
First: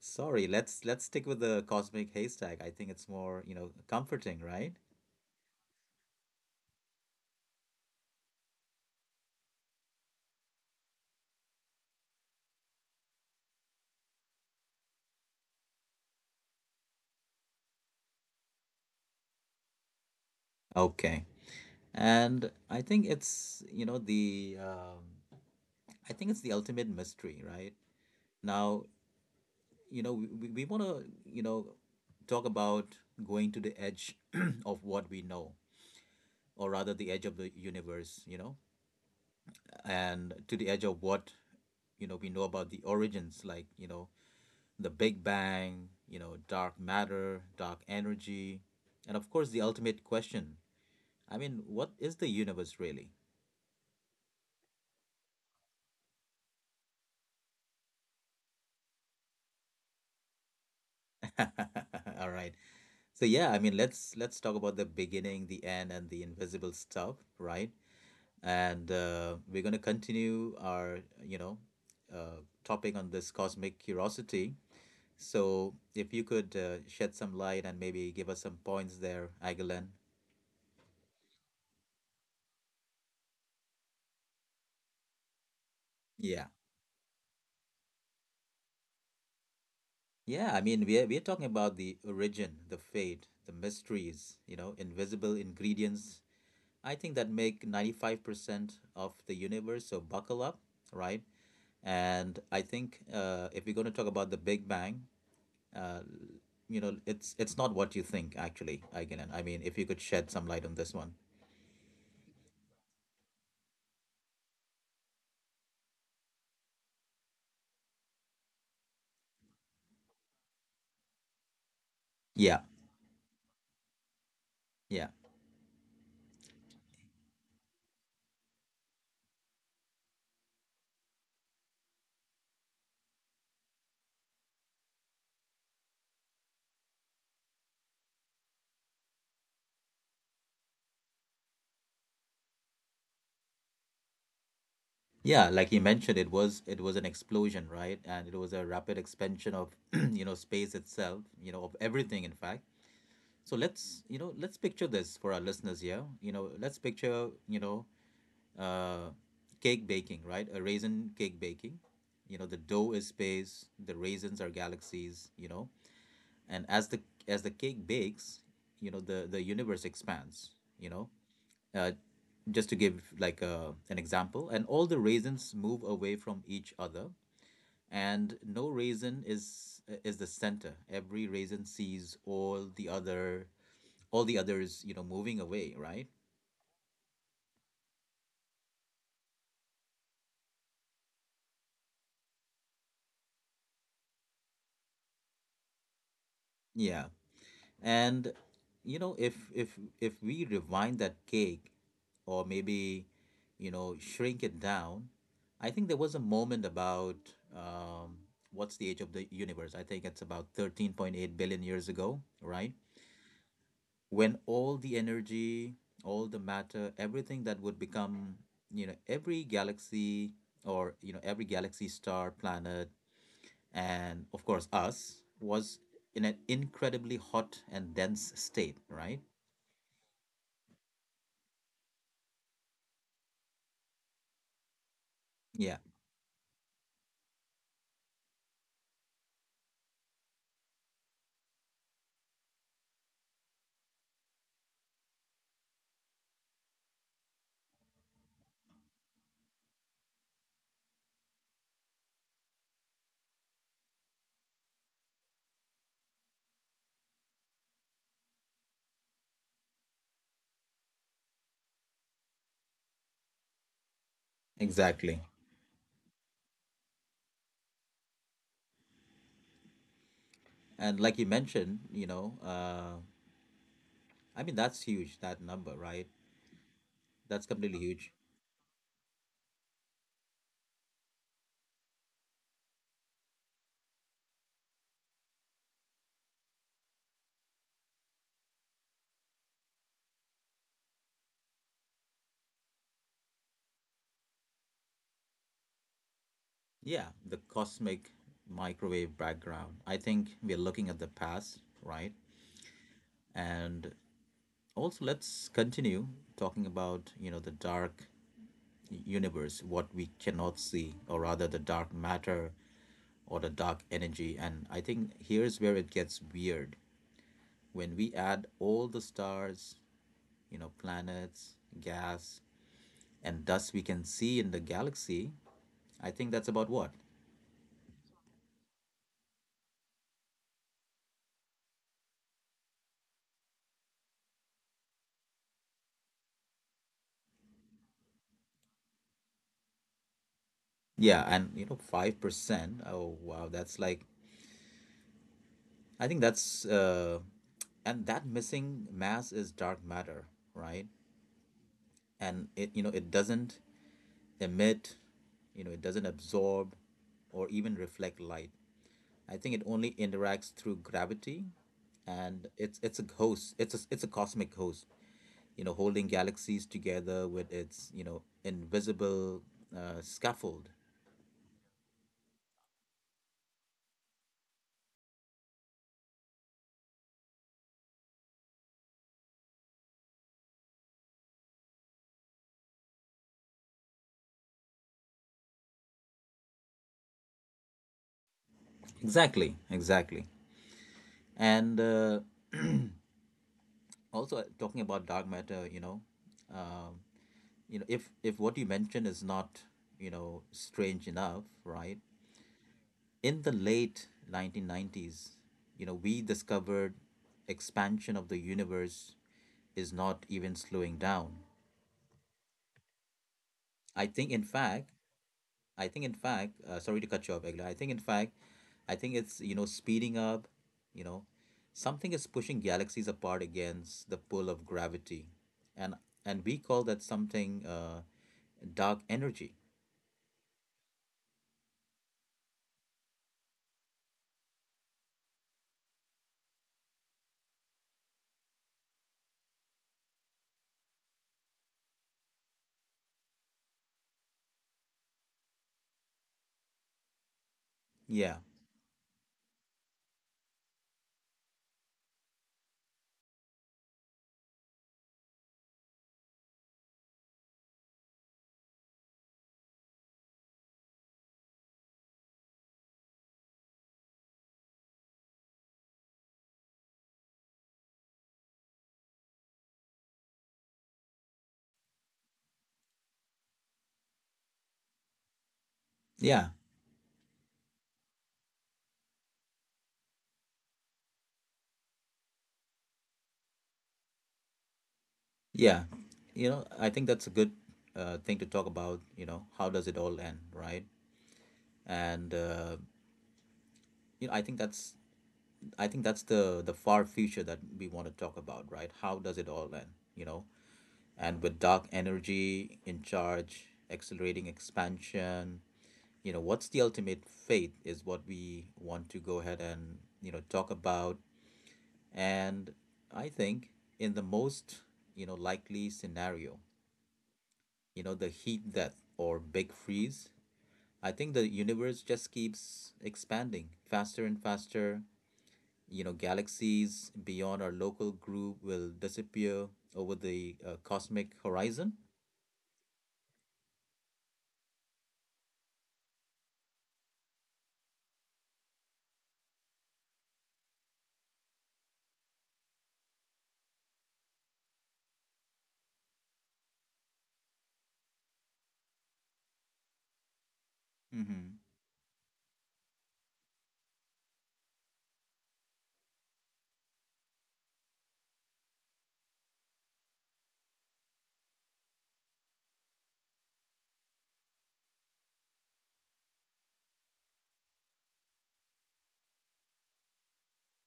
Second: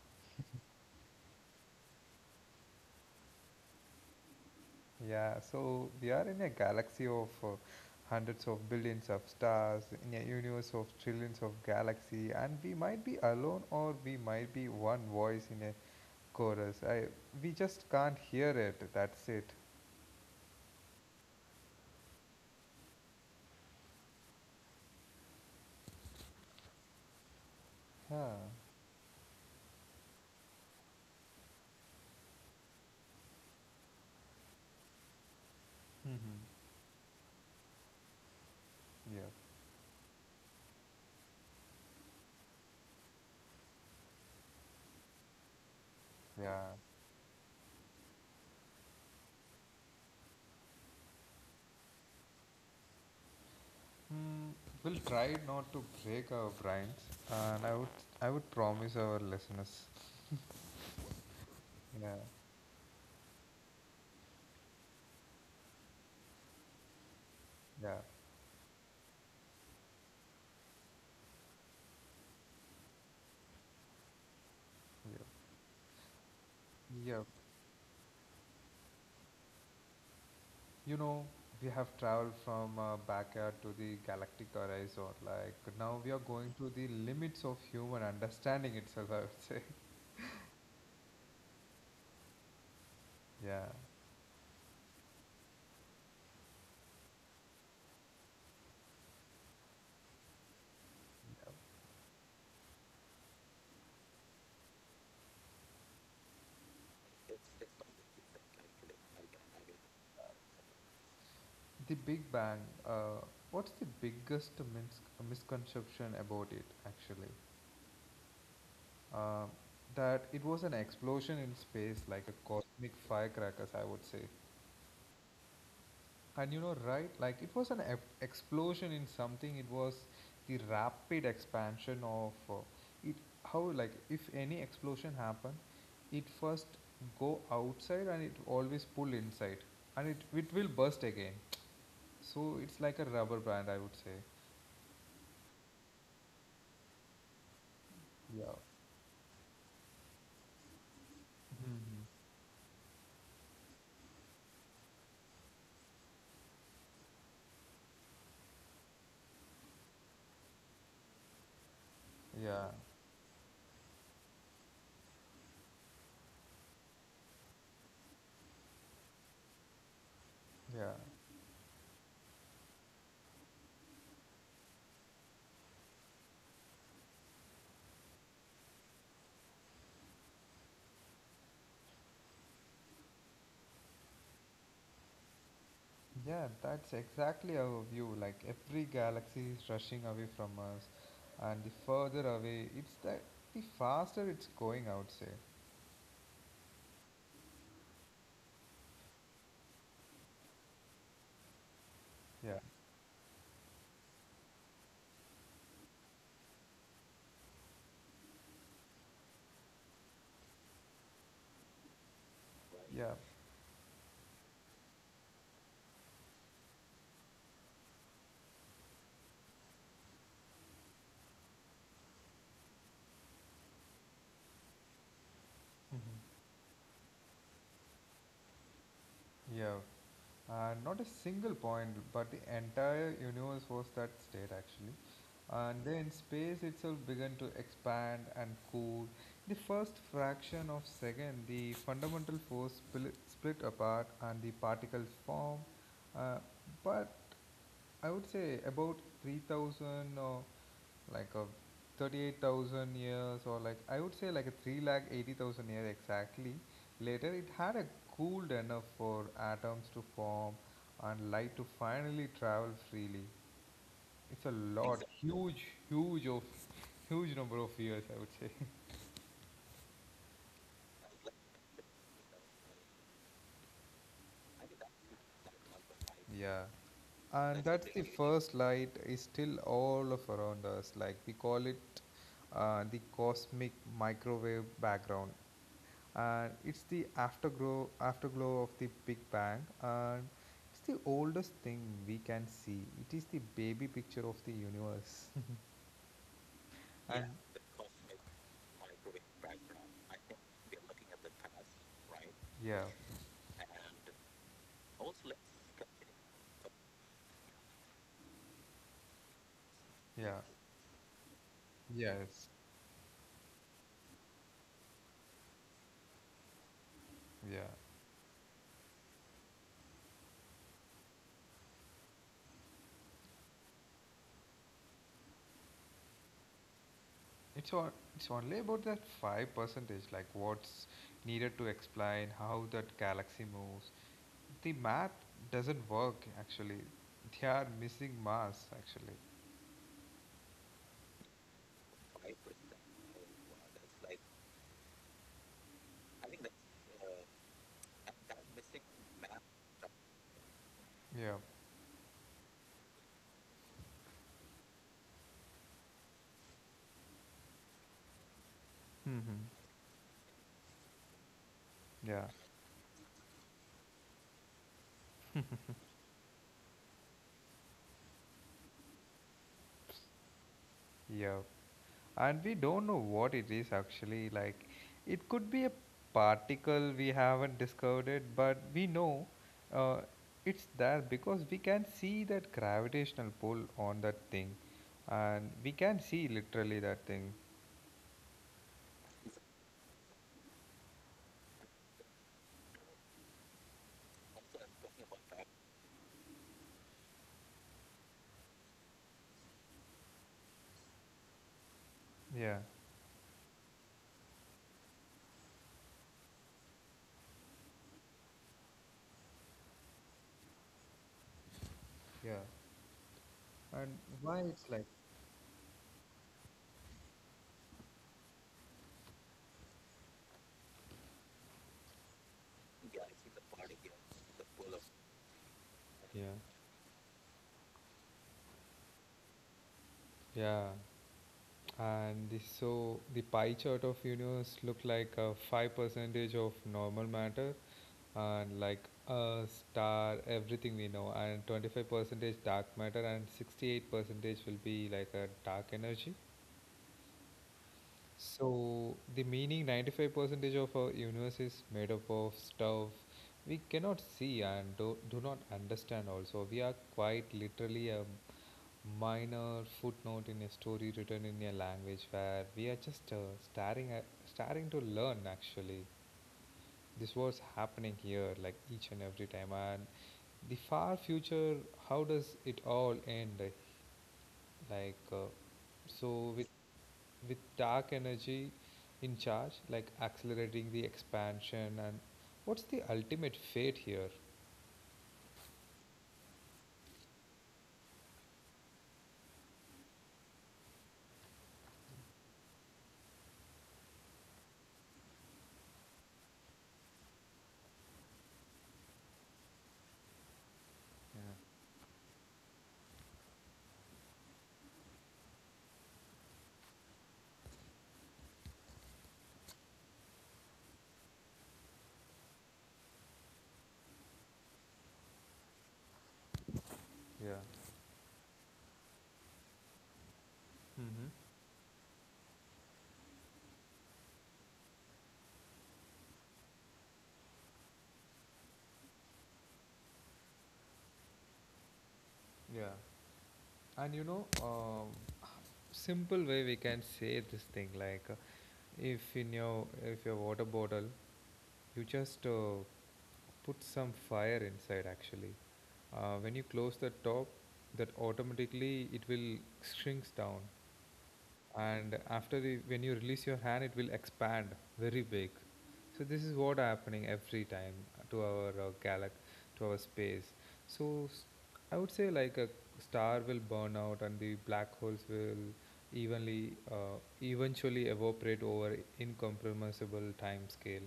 sorry, let's stick with the cosmic haystack. I think it's more, you know, comforting, right? Yeah, so we are in a galaxy of hundreds of billions of stars, in a universe of trillions of galaxy, and we might be alone or we might be one voice in a chorus. We just can't hear it. That's it. Okay. And I think it's, you know the I think it's the ultimate mystery, right? Huh. Now, you know, we want to, you know, talk about going to the edge (clears throat) of what we know, Mm-hmm. or rather the edge of the universe, you know, Yeah. and to the edge of what, you know, we know about the origins, like, you know, the Big Bang, you know, Yeah. dark matter, dark energy, and of course, the ultimate question. I mean, what is the universe really? Mm, we'll try not to break our brains, and I would promise our listeners. (laughs) Yeah. (laughs) All right. So yeah, I mean, let's talk about the beginning, the end, and the invisible stuff, right? And we're going to continue our topic on this cosmic curiosity, Yeah. so if you could shed Yeah. some light and maybe give us some points there, Aguilan. You know, we have traveled from backyard to the galactic horizon. Like now we are Yeah, going to the limits of human understanding itself, I would say. (laughs) yeah, I mean, we're talking about the origin, the fate, the Yeah. mysteries, you know, invisible ingredients, I think, that make 95% of the universe. So buckle up, right? Yeah. And I think if we're going to talk about the Big Bang, uh, you know, it's not what you think actually, Aikinen. I mean, if you could shed some light on this one. The Big Bang, uh, what's the biggest misconception about it actually? Uh, that it was an explosion in space, like a Yeah, cosmic firecrackers, I would say. yeah, And you know, right? Like it was an explosion in something. It was the rapid expansion of it. How like if any explosion happen, it first go outside and it always pull inside, and it will burst again. So it's like a rubber band, I would say. yeah, like you mentioned, it was an explosion, right? And it Yeah. was a rapid expansion of, (clears throat) you know, space itself, you know, of Mhm. everything, in fact. So let's, you know, let's picture this for our listeners here. You know, let's picture, you know, uh cake baking, right? A raisin cake baking. You know, the Yeah. dough is space, the raisins are galaxies, you know, and as the cake bakes, you know, the universe expands, you Yeah. know, uh, just to give like an example, and all the raisins move away from each other, and no raisin is the center. Every raisin sees all the others, you know, moving away, right? Yeah. That's exactly our view. Like every galaxy is rushing away from us, and the further away, it's that the faster it's going, I would say. Yeah. And you know, if we rewind that cake or Yeah, maybe, you know, shrink it down, I think there was a moment about um what's the age of the universe? I think it's about 13.8 billion years ago, right? yeah, When all the energy, all the matter, everything that would become, you know, every galaxy, star, planet, and of course us, was in an incredibly hot and dense state, right? yeah. Not a single point, but the entire universe was that state actually. Yeah, And then space itself began to expand and cool. The first fraction of second, the fundamental force split apart and the particles form. Uh, but I would say about 3000 or like a 38,000 years or like I would say like a 3 lakh 80,000 years exactly later it had a cooled enough for atoms to form and light to finally travel freely. It's a lot. Exactly. exactly. Huge, huge of huge number of years, I would say. And like you mentioned, you know, I mean, that's huge, that number, right? (laughs) Yeah. That's And completely that's, the huge. first light is still all of around us. Like we call it the cosmic microwave background, and it's the afterglow of the Big Bang, and it's the oldest thing we can see. It is the baby picture of the universe, Yeah, (laughs) and the cosmic microwave background. I think we're looking at the past, right? yeah, And also, let's continue talking about, you know, the dark universe, what we yeah, cannot see, or rather the dark matter yes, or the dark energy. And I think here's where it gets weird. yeah. When we add all the stars, you know, planets, gas, and thus we can see in the galaxy, I think that's about what? It's all, it's only about that 5%, like what's needed to explain how that galaxy moves. The math doesn't work actually. They are missing mass actually. Yeah, and you know, 5%. Oh, wow, that's like, I think that's, and that missing mass is dark matter, right? Yeah. And it, you know, it doesn't emit, you know, it doesn't absorb or even reflect light. I Hmm. think it only interacts through gravity, Yeah. and it's a host. It's a cosmic host, you know, holding galaxies together with its, you know, invisible scaffold. Yeah. And we don't know what it is actually, like it could be a particle we haven't discovered it but we know uh, it's there because we can see that gravitational pull on that thing and we can see literally that thing. Exactly, exactly. And (clears throat) also talking about dark matter, um, you know, if what you mentioned is not, you know, strange enough, right? Yeah. In the late 1990s, you know, we discovered expansion of the universe is not even slowing down. Yeah, and I think, why in it's like, fact, I think, in fact, Sorry to cut you off, Egla. I think, in fact, I think it's, you know, speeding up, you know, something is pushing galaxies apart against the pull of gravity. And, yeah, and we call that something dark energy. yeah. And so the pie chart of universe look like a 5% of normal matter, and like a star, everything we know, and 25% dark matter, and 68% will be like a dark energy. Yeah. So the meaning 95% of our universe is made up of stuff we cannot see and do not understand also. We are quite literally a minor footnote in a story written in a language where we are just staring at starting to learn actually. This was happening here, like each and every time. And the far future, how does it all end? like uh, so with Yeah. Dark energy in charge, like accelerating the expansion, and what's the ultimate fate here? Yeah, you know, I think that's a good thing to talk about. You know, how does it all end, right? And you know, I think that's the far future that we want to talk about, right? How does it all end? You know, Yeah, and with dark energy in charge, accelerating expansion, you know, what's the ultimate fate is what we want to go ahead and, you know, talk about. And I think in the most, you know, likely scenario, yeah. you know, the heat death or big freeze. Mm-hmm. I think the universe just keeps expanding faster and faster. You know, galaxies beyond our local group will disappear over the cosmic horizon. Yeah, and you know simple way we can say this thing, if in your, if your water bottle, you just put some fire inside actually, when you close the top, that automatically it will shrinks down, Mm-hmm. and when you release your hand it will expand very big. So this is what happening every time to our galaxy, to our space. So I would say, like a star will burn out and the black holes will evenly eventually evaporate over incomprehensible time scale,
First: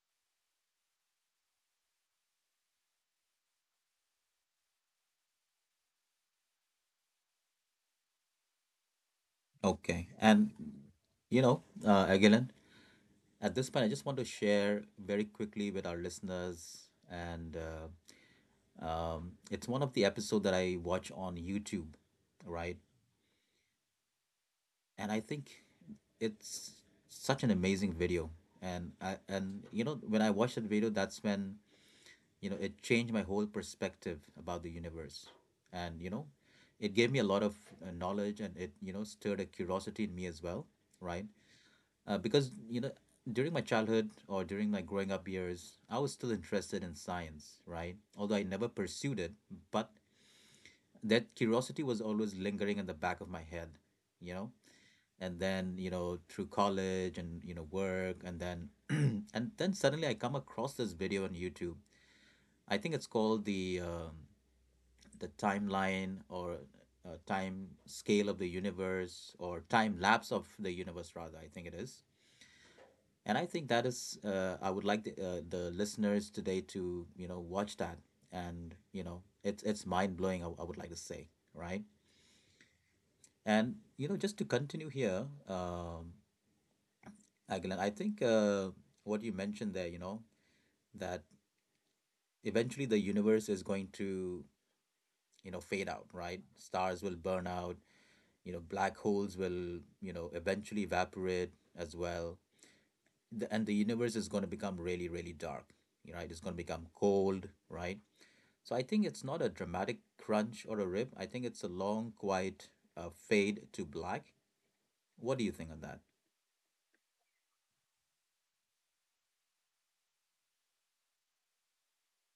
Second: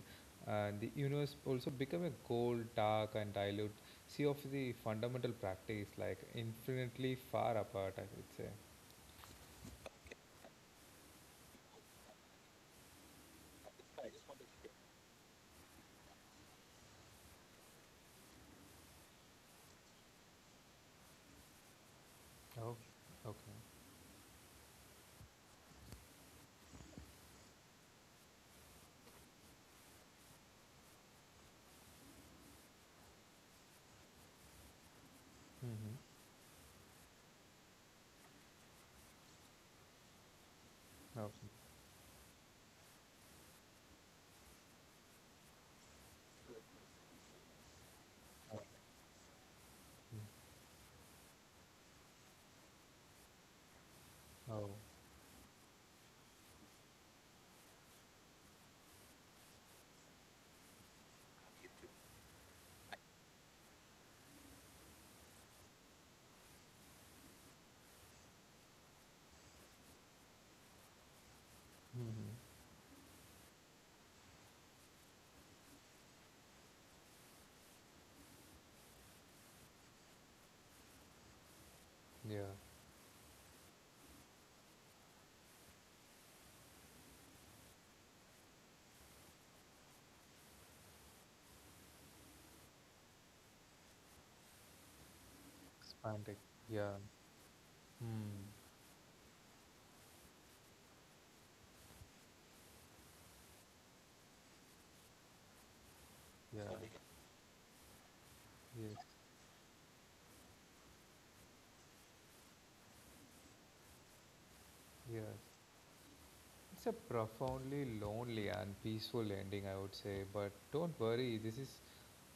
and the universe also become a cold, dark, and dilute sea of the fundamental practice, like infinitely far apart, I would say. Okay. And, you know, Agilon, at this point, I just want to share very quickly with our listeners. And it's one of the episodes that I watch on YouTube, Oh, right? okay. And I think it's such an amazing video. And I, and you know, when I watched that video, that's when, you know, it changed my whole perspective about the universe, Mm-hmm. and you know, it gave me a lot of knowledge, and it, you know, stirred a curiosity in me as well, right? Oh. Because you know, during my childhood or during my growing up years, I was still interested in science, right? Although I Oh. never pursued it, but Mm. that curiosity was always lingering in the back of my head, you know. Oh. And then, you know, through college and, you know, work, and then (clears throat) and then suddenly I come across this video on YouTube. I think it's called the, the timeline or time scale of the universe or time lapse of the universe rather. I think it is. Mm-hmm. And I think that is, I would like the listeners today to, you know, watch that, and you know, it's mind blowing, I would like to say, right? Yeah. And you know, just to continue here, Glenn, I think what you mentioned there, you know, that eventually the universe is going to, you know, fade out, Expanding. right? Yeah. Stars will burn out, Mm. you know, black holes will, you know, eventually evaporate as well. The, and the universe is going to become really, really dark, you know, right? It's going Yeah. to become cold, right? So I Yes. think it's not a dramatic crunch or a rip. I think it's a long, quiet fade to black. Yes. What do you think of It's a profoundly lonely and peaceful ending, I would say. But don't worry, this is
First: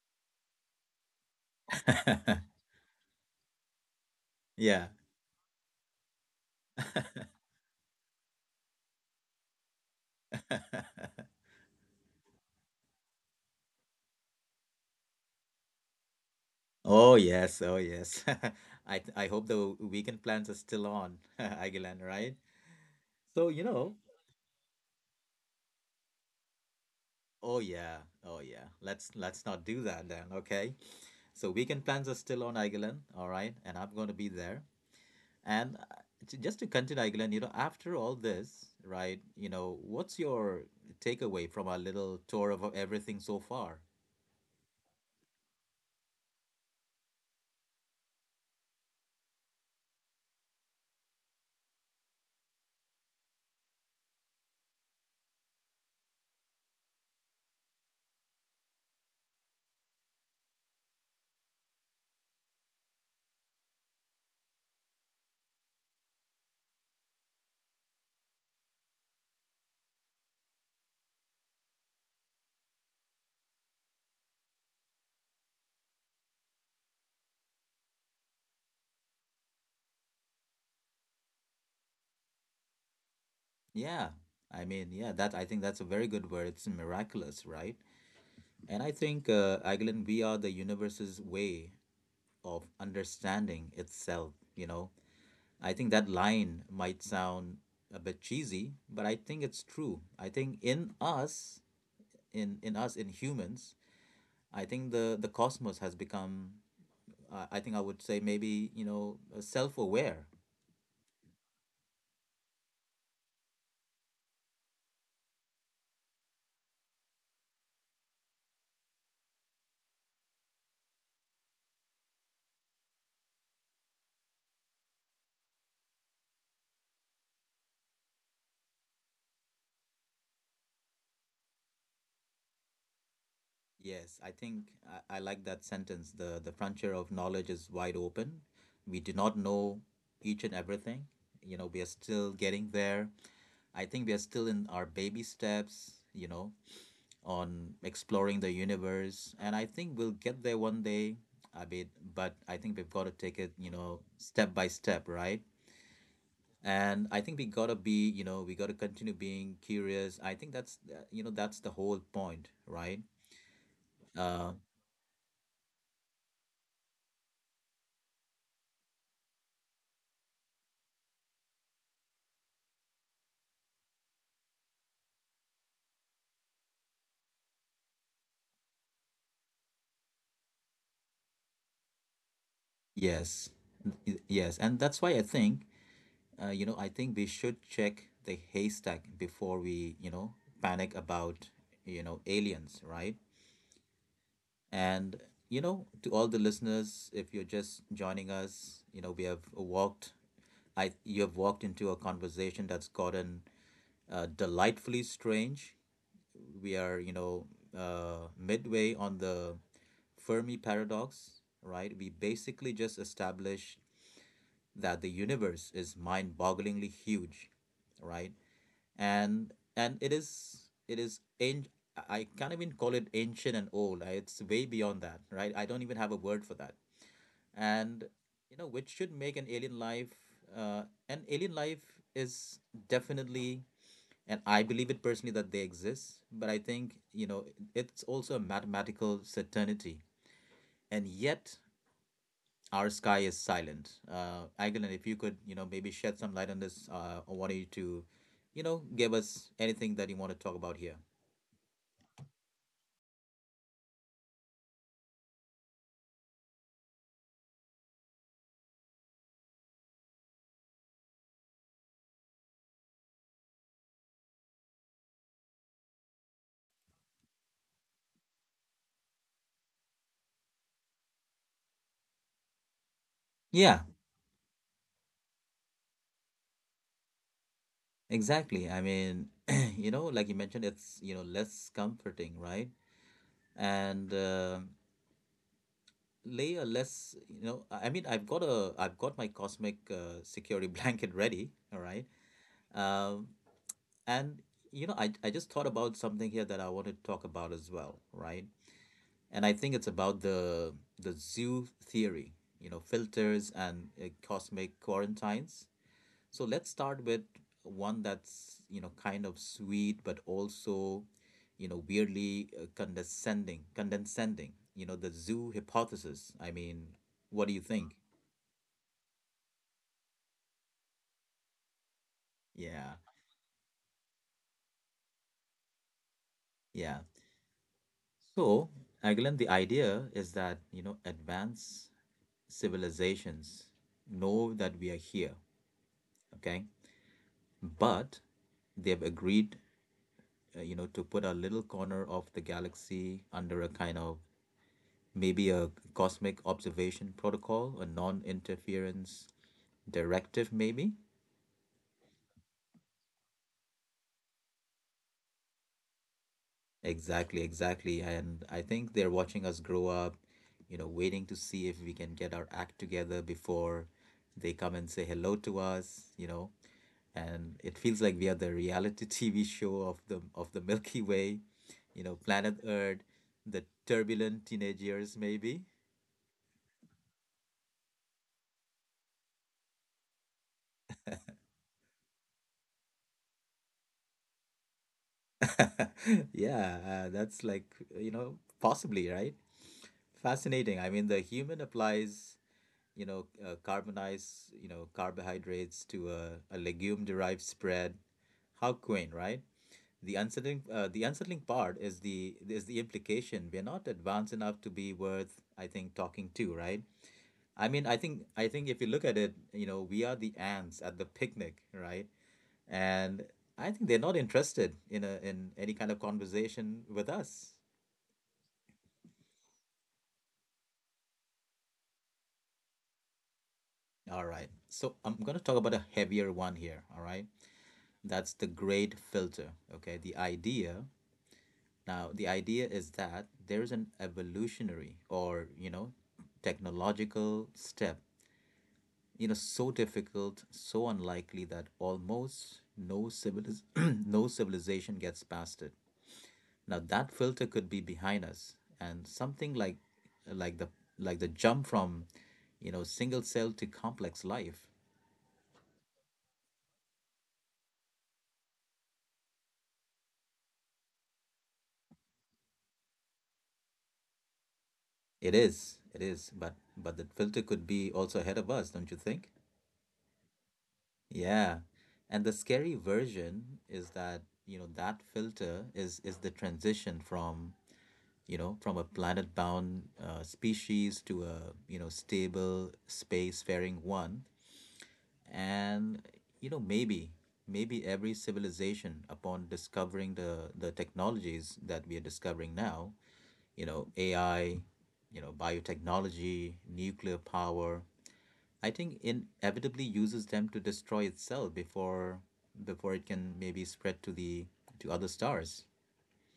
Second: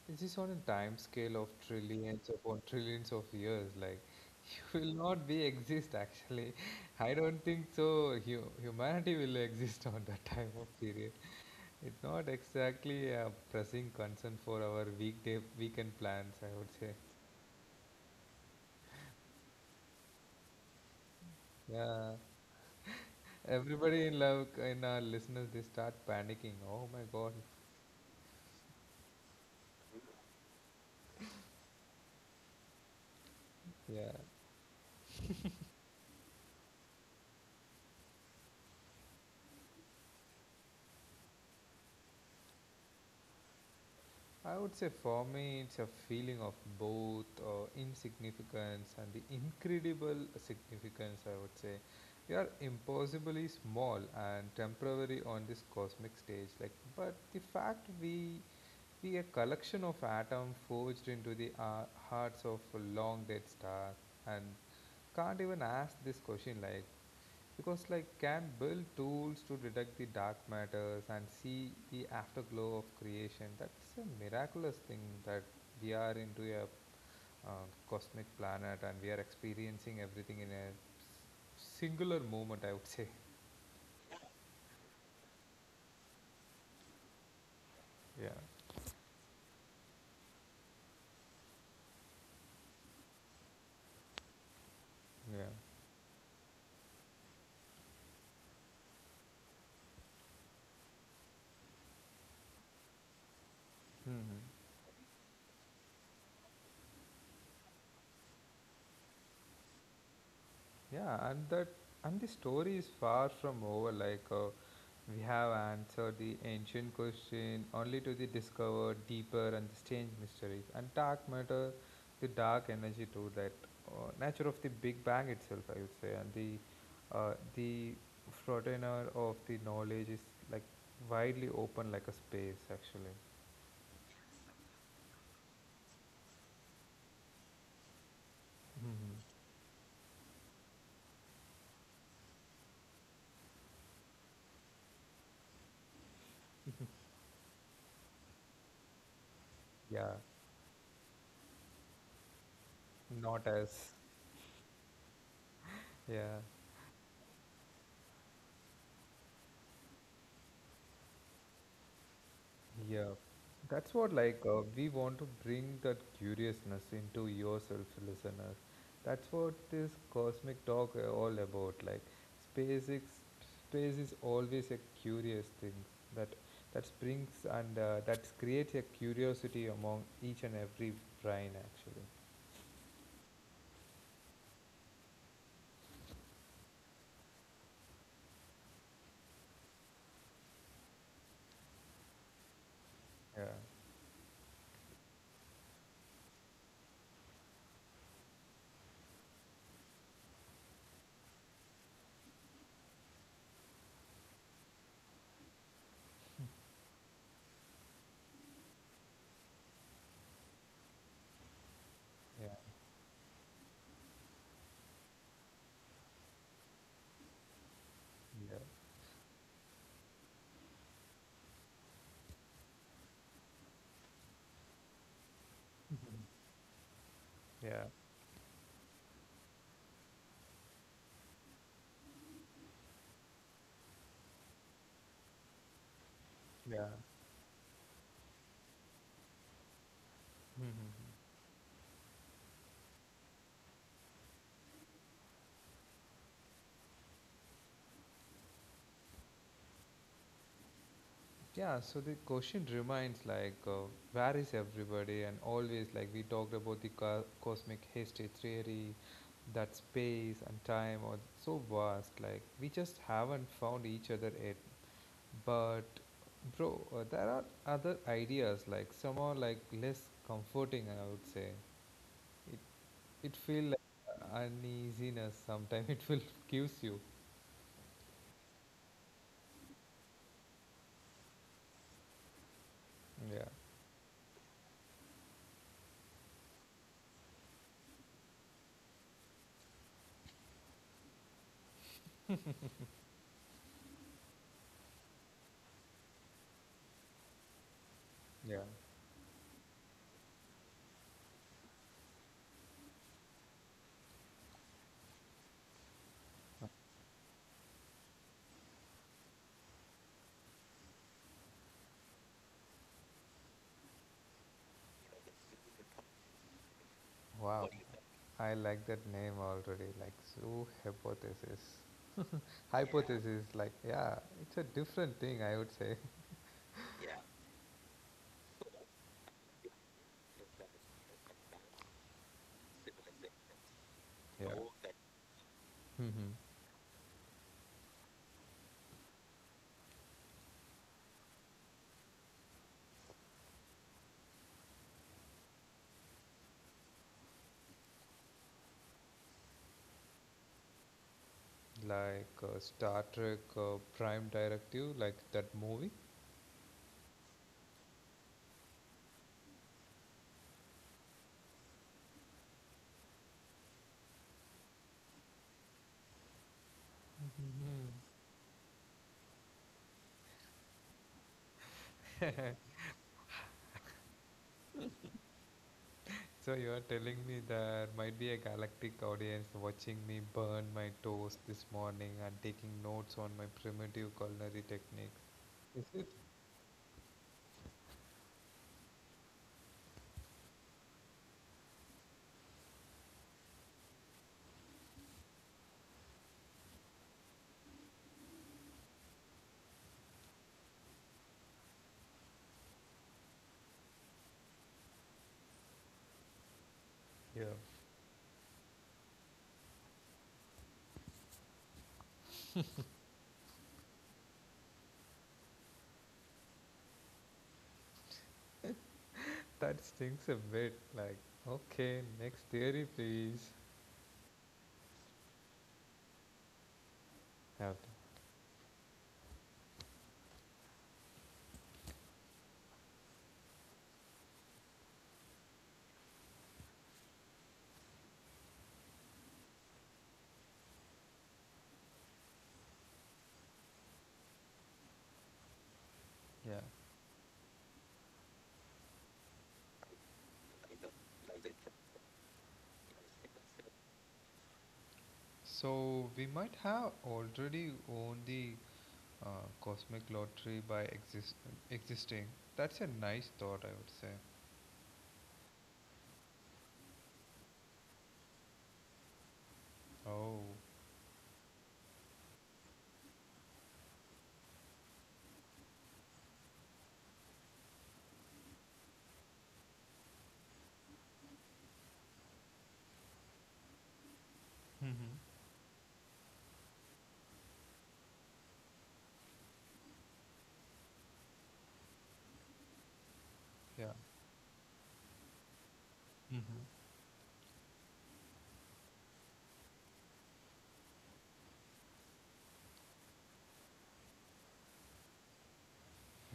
on a time scale of trillions that? (laughs) upon (laughs) trillions of years. Like, (laughs) Yeah. will not be exist actually. (laughs) I don't think so. Humanity will exist on that (laughs) time of period. (laughs) It's not exactly a pressing concern for our weekday weekend plans, I would say. Oh yes, oh yes. (laughs) I hope the weekend plans are still on, (laughs) Aguilan, Yeah, right? So, you know, everybody in love in our listeners they start panicking. Oh my God. oh yeah, oh yeah. Let's not do that then, okay? So weekend plans are still on, Aguilan, all right? And I'm going Yeah, to be there. And uh, just to continue, Aguilan, you know, after all this, right? You know, what's your takeaway from our little tour of everything so far? I would say for me it's a feeling of both insignificance and the incredible significance, I would say. We are impossibly small and temporary on this cosmic stage. Like, but the fact we be a collection of atoms forged into the hearts of a long dead star, and can't even ask this question, like, because, like, can build tools to detect the dark matters and see the afterglow of creation. That's a miraculous thing, that we are into a uh, cosmic planet, and we are experiencing everything in a singular moment, I would say. Yeah. I mean, yeah, that I think that's a very good word. It's miraculous, right? (laughs) Yeah. And I think, Agilan, we are the universe's way of understanding itself, you know. Yeah. I think that line might sound a bit cheesy, but I think it's true. I think in us, in us, in humans, Hmm. I think the cosmos has become, I think I would say maybe, you know, self-aware. Yeah, and the story is far from over. Like, we have answered the ancient question only to the discover deeper and strange mysteries, and dark matter, the dark energy too. That nature of the Big Bang itself, I would say. And the uh, the frontier of the knowledge is, like, widely open, like a space actually. Yes, I think I like that sentence. The frontier of knowledge is wide open. We do not Hmm. know each and everything. You know, we are still getting there. I think we are still in our baby steps, you know, on exploring the universe. And I think Yeah, we'll get there one day, I mean, but I think we've got to take not it, you as, know, step by step, right? yeah. And I think we got to be, you know, we got to continue being curious. I think that's, you know, that's the whole point, right? Yeah, that's what, Uh, we want to bring that curiousness into yourself, listener. That's what this cosmic talk all about. Like, space, is, space is always a curious thing, that springs and, that creates a curiosity among each and every brain actually. yes. Yes. And that's why I think, you know, I think we should check the haystack before we, you know, panic about, you know, aliens, right? Yeah, And, you know, to all the listeners, if you're just joining us, you know, we have you have walked into a conversation that's gotten delightfully strange. We are, you know, midway on the Fermi paradox, right? We yeah, basically just established that the universe is mind bogglingly huge, right? yeah. And it is an- I can't even call it ancient and old. It's way beyond that, right? I don't even have a Mhm. word for that. Yeah, And you know, which should make an alien life. An alien life is definitely, and I believe it personally that they exist. But I yeah. think, you know, it's also a mathematical certainty, Mhm. and yet our sky is silent. Aguilan, if you could, you know, maybe shed some light on this. I want you to, you know, give us anything that you want to talk about here. Yeah, so the question remains, like, where is everybody? And always, like, we talked about the cosmic history theory, that space and time are so vast. Like, we just haven't found each other yet. But, bro, there are other ideas, like, some are like less comforting, I would say. It, it feels like Yeah, uneasiness sometimes. (laughs) It will gives you. exactly. I mean, (clears throat) you know, like you mentioned, it's, you know, less comforting, right? Yeah, And layer less, you know, I mean, I've I've got my cosmic security (laughs) blanket ready, all right? Um, and, you know, I just thought about something here that I want to talk about as well, right? yeah. And I think it's about the zoo theory, you know, filters and cosmic quarantines. So let's start with one that's, you know, kind of sweet, but also, you know, weirdly condescending, you know, the zoo hypothesis. I mean, what do you Wow, think? I like that name already. Like zoo hypothesis, Yeah, hypothesis. Like, yeah, it's a different thing, I would say. (laughs) yeah. So, Agilan, the idea is that, you know, advanced civilizations Yeah. know that we are here, Hmm. okay? But they've agreed, you know, to put a little corner of the galaxy under a kind of maybe a cosmic observation protocol, a non-interference directive, maybe. Like, Star Trek, Prime Directive, like that movie. Exactly, exactly. And I think they're watching us grow up, you know, waiting to see if we can get our act together before they come and say hello to us, you know. And it Mhm. feels like we are the reality (laughs) TV show of the Milky Way, you know, planet Earth, the turbulent teenage years, maybe. (laughs) So you are telling me there might be a galactic audience watching me burn my toast this morning and taking notes on my primitive culinary techniques. (laughs) Yeah, that's like, you know, possibly, right? Fascinating. I mean, the human applies, you know, carbonized, you know, carbohydrates to a legume-derived spread. How quaint, right? The unsettling part is the implication. We're not advanced enough to be worth, I think, talking to, right? Yeah, I mean, I think if you look at it, you know, we are the ants at the picnic, right? And I think they're not interested in a in any kind of conversation with us. that stings a bit. Like, okay, next theory, please. All right. So I'm going to talk about a heavier one here, all right? Have That's the great filter. Okay. The idea now, the idea is that there is an evolutionary or, you know, technological step, you know, so difficult, so unlikely that almost no civiliz (clears throat) no civilization gets past it. Yeah. Now that filter could be behind us and something like like the the jump from, you know, single cell to complex life. So we might have already won the uh, cosmic lottery by existing. That's a nice thought, I would say. It is, but the filter could be also ahead of us, don't you think? Oh. Yeah. And the scary version is that, you know, that filter is the transition from, you know, from a planet-bound species to a, you know, stable space-faring one. Mm-hmm. And, you know, maybe every civilization upon discovering the technologies that we are discovering now, you Yeah. know, AI, you know, biotechnology, Mm-hmm. nuclear power, I think inevitably uses them to destroy itself before it can maybe spread to the to other stars.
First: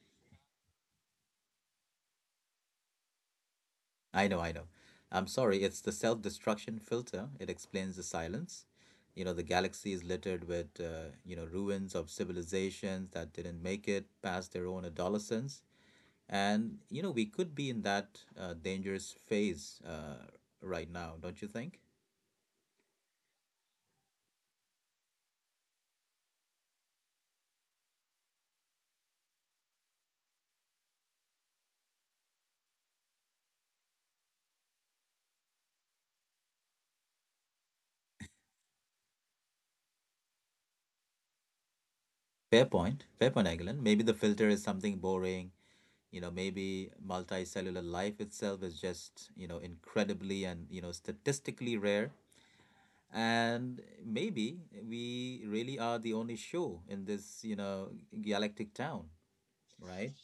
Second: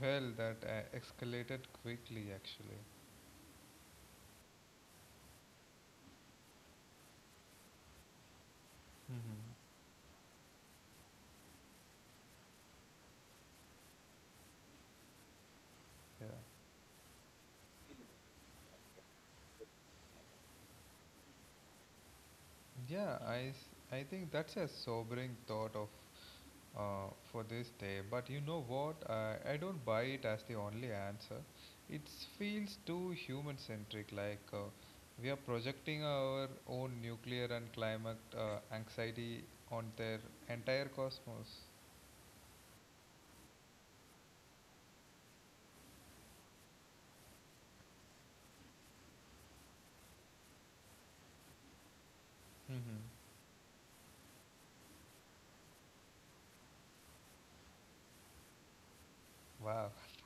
Well, that escalated quickly, actually. I know, I know. I'm sorry, it's the self-destruction filter. It explains the silence. You know, the Mm-hmm. galaxy is littered with you know, ruins of civilizations that didn't make it past their own adolescence, Yeah. and you know we could be in that dangerous phase right now, don't you think? Yeah, I think that's a sobering thought of for this day. But you know what? I don't buy it as the only answer. It feels too human centric, like, we are projecting our own nuclear and climate anxiety on their entire cosmos. Fair point, Agilan. Maybe the filter is something boring. You know, maybe multicellular life itself is just, you know, incredibly and, you know, statistically rare. Mm-hmm. And maybe we really are the only show in this, you know, galactic town, Wow. (laughs) right?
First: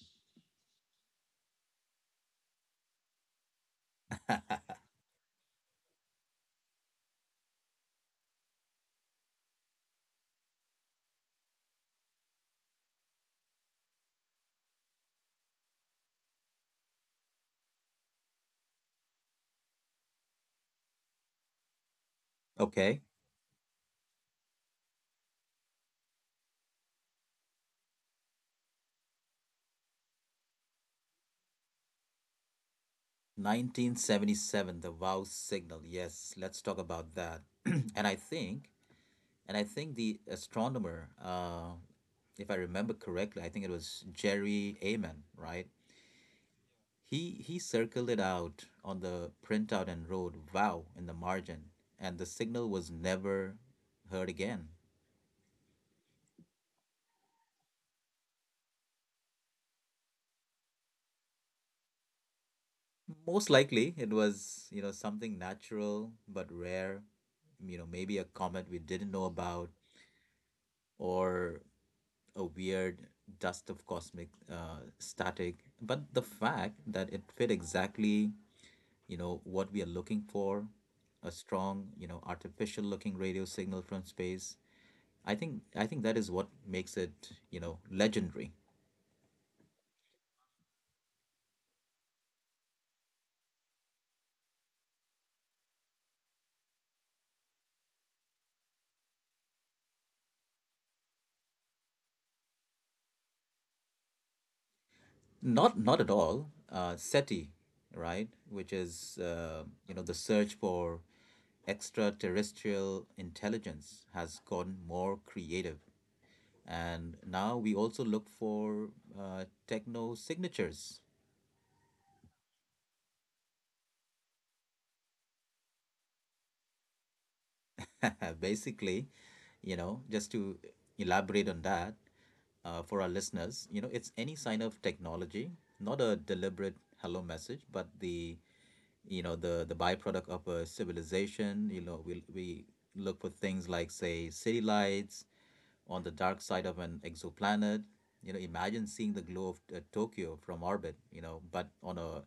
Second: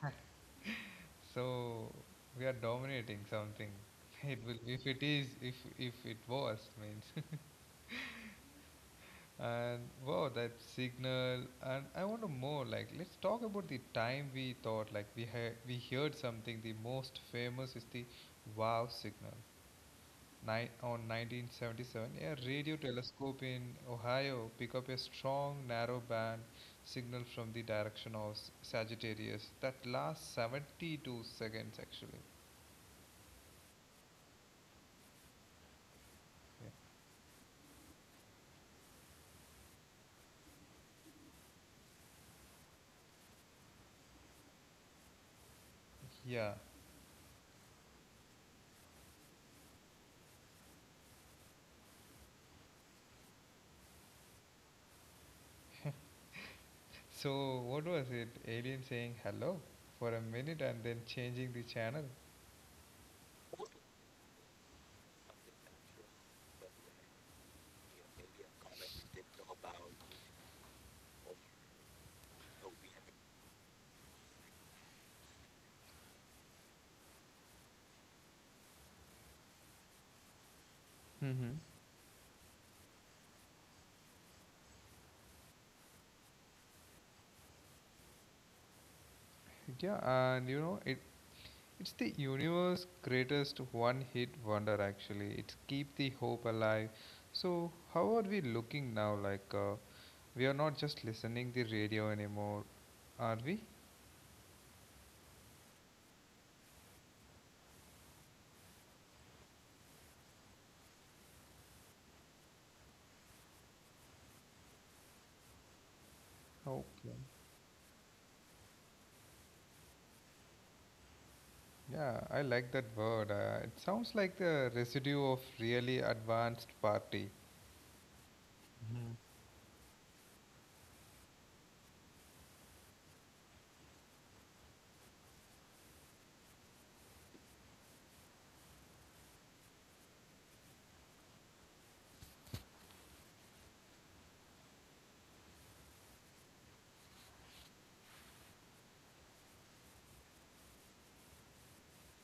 So we are dominating something. (laughs) It will, if it is, if it was means. And wow, that signal. And I want to more, like, let's talk about the time we thought like we heard something. The most famous is the wow signal. Nine on 1977, a radio Okay. telescope in Ohio pick up a strong narrow band signal from the direction of Sagittarius that lasts 72 seconds actually. 1977, the wow signal. Yes, let's Yeah. talk about that. (clears throat) And I think the astronomer, if I remember correctly, I think it was Jerry Amen, right? Yeah. He circled it out on the printout and wrote "Wow" in the margin, and the signal was never heard again. So what was it? Alien saying hello for a minute and then changing the channel. Most likely, it was, you know, something natural but rare, you know, maybe a comet we didn't know about or a weird dust of cosmic static. But the fact that it fit exactly, you know, what we are looking for, a Mm-hmm. strong, you know, artificial looking radio signal from space, I think that is what makes it, you know, legendary. Yeah, and you know, it's the universe greatest one-hit wonder actually. It's keep the hope alive. So, how are we looking now? Like, we are not just listening the radio anymore, are we? Not not at all. SETI, right? Which is you know, the search for extraterrestrial intelligence has gotten more creative, Okay. and now we also look for techno signatures. Yeah, I like that word. It sounds like the residue of really advanced party. (laughs) Basically, Mhm. you know, just to elaborate on that for our listeners, you know, it's any sign of technology, not a deliberate hello message, but the you know the byproduct of a civilization. You know, we look for things like say city lights on the dark side of an exoplanet, you know, imagine seeing the glow of Tokyo from orbit, you know, but on a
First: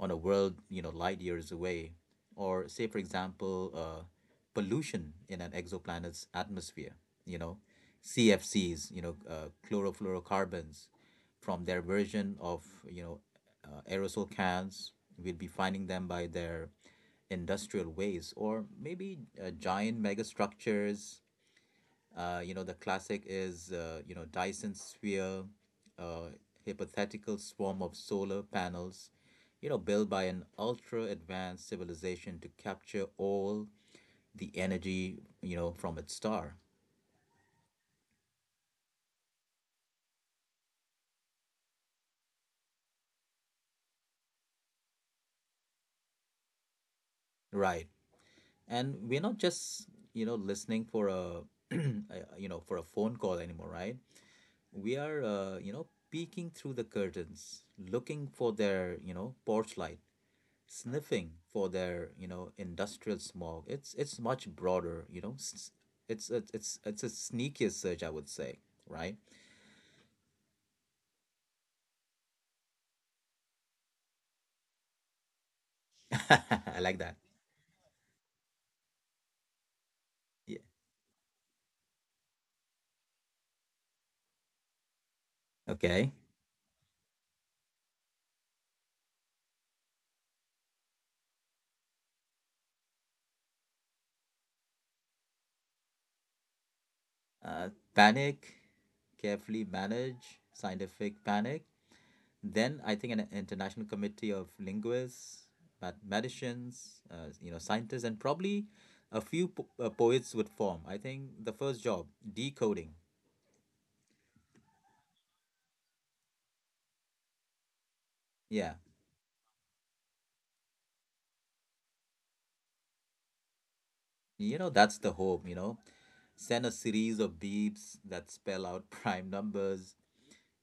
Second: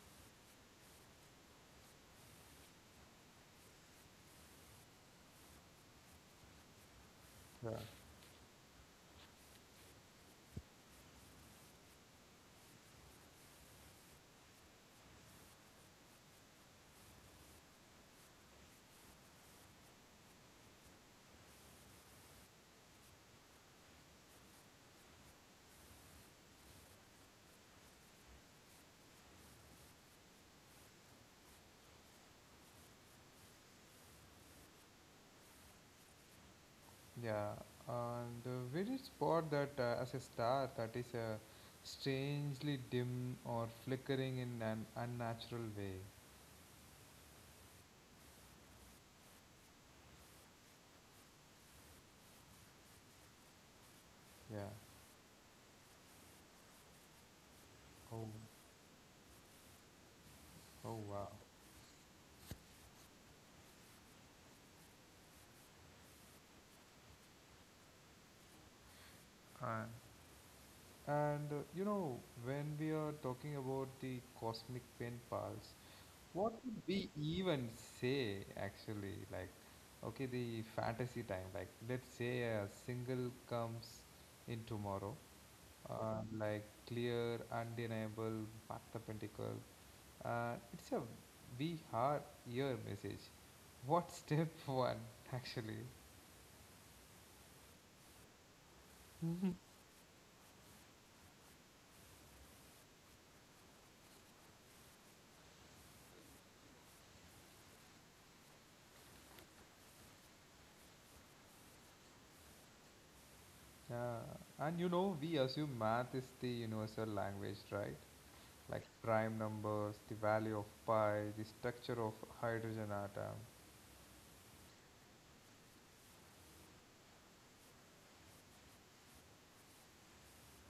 on a world, you know, light years away, or say for example pollution in an exoplanet's atmosphere, you know, Yeah. CFCs, you know, chlorofluorocarbons from their version of, you know, aerosol cans. We'll be finding them by their industrial ways, or maybe giant megastructures. You know, the classic is, you know, Dyson sphere, uh, hypothetical swarm of solar panels. You know, built by an ultra advanced civilization to capture all the energy, you know, from its star. Yeah, and we did spot that as a star that is strangely dim or flickering in an unnatural way. Right. And we're not just, you know, listening for a (clears throat) you know, for a phone call anymore, right? Yeah. We are, you know, peeking through the curtains, Oh, looking for their, you know, porch light, oh wow. sniffing for their, you know, industrial smog. It's much broader, you know, it's a sneakier search, I would say, right? And, and you know, when we are talking about the cosmic pen pals, what would (laughs) I like we that. even say actually? Like, okay, the Yeah. fantasy time. Like, let's say a single comes in tomorrow, Okay. Like clear, undeniable, back to pentacle. And tickle. It's a we are here message. What (laughs) step one actually? uh, panic. Carefully (laughs) manage scientific panic. Then I think an international committee of linguists, mathematicians, you know, scientists, and probably a few po poets would form. I think the first job, decoding. Yeah, and you know, we assume math is the universal language, right? Yeah, Like prime numbers, the value of pi, the structure of hydrogen atom. you know, that's the hope, you know. Send a series of beeps that spell out (laughs) prime numbers.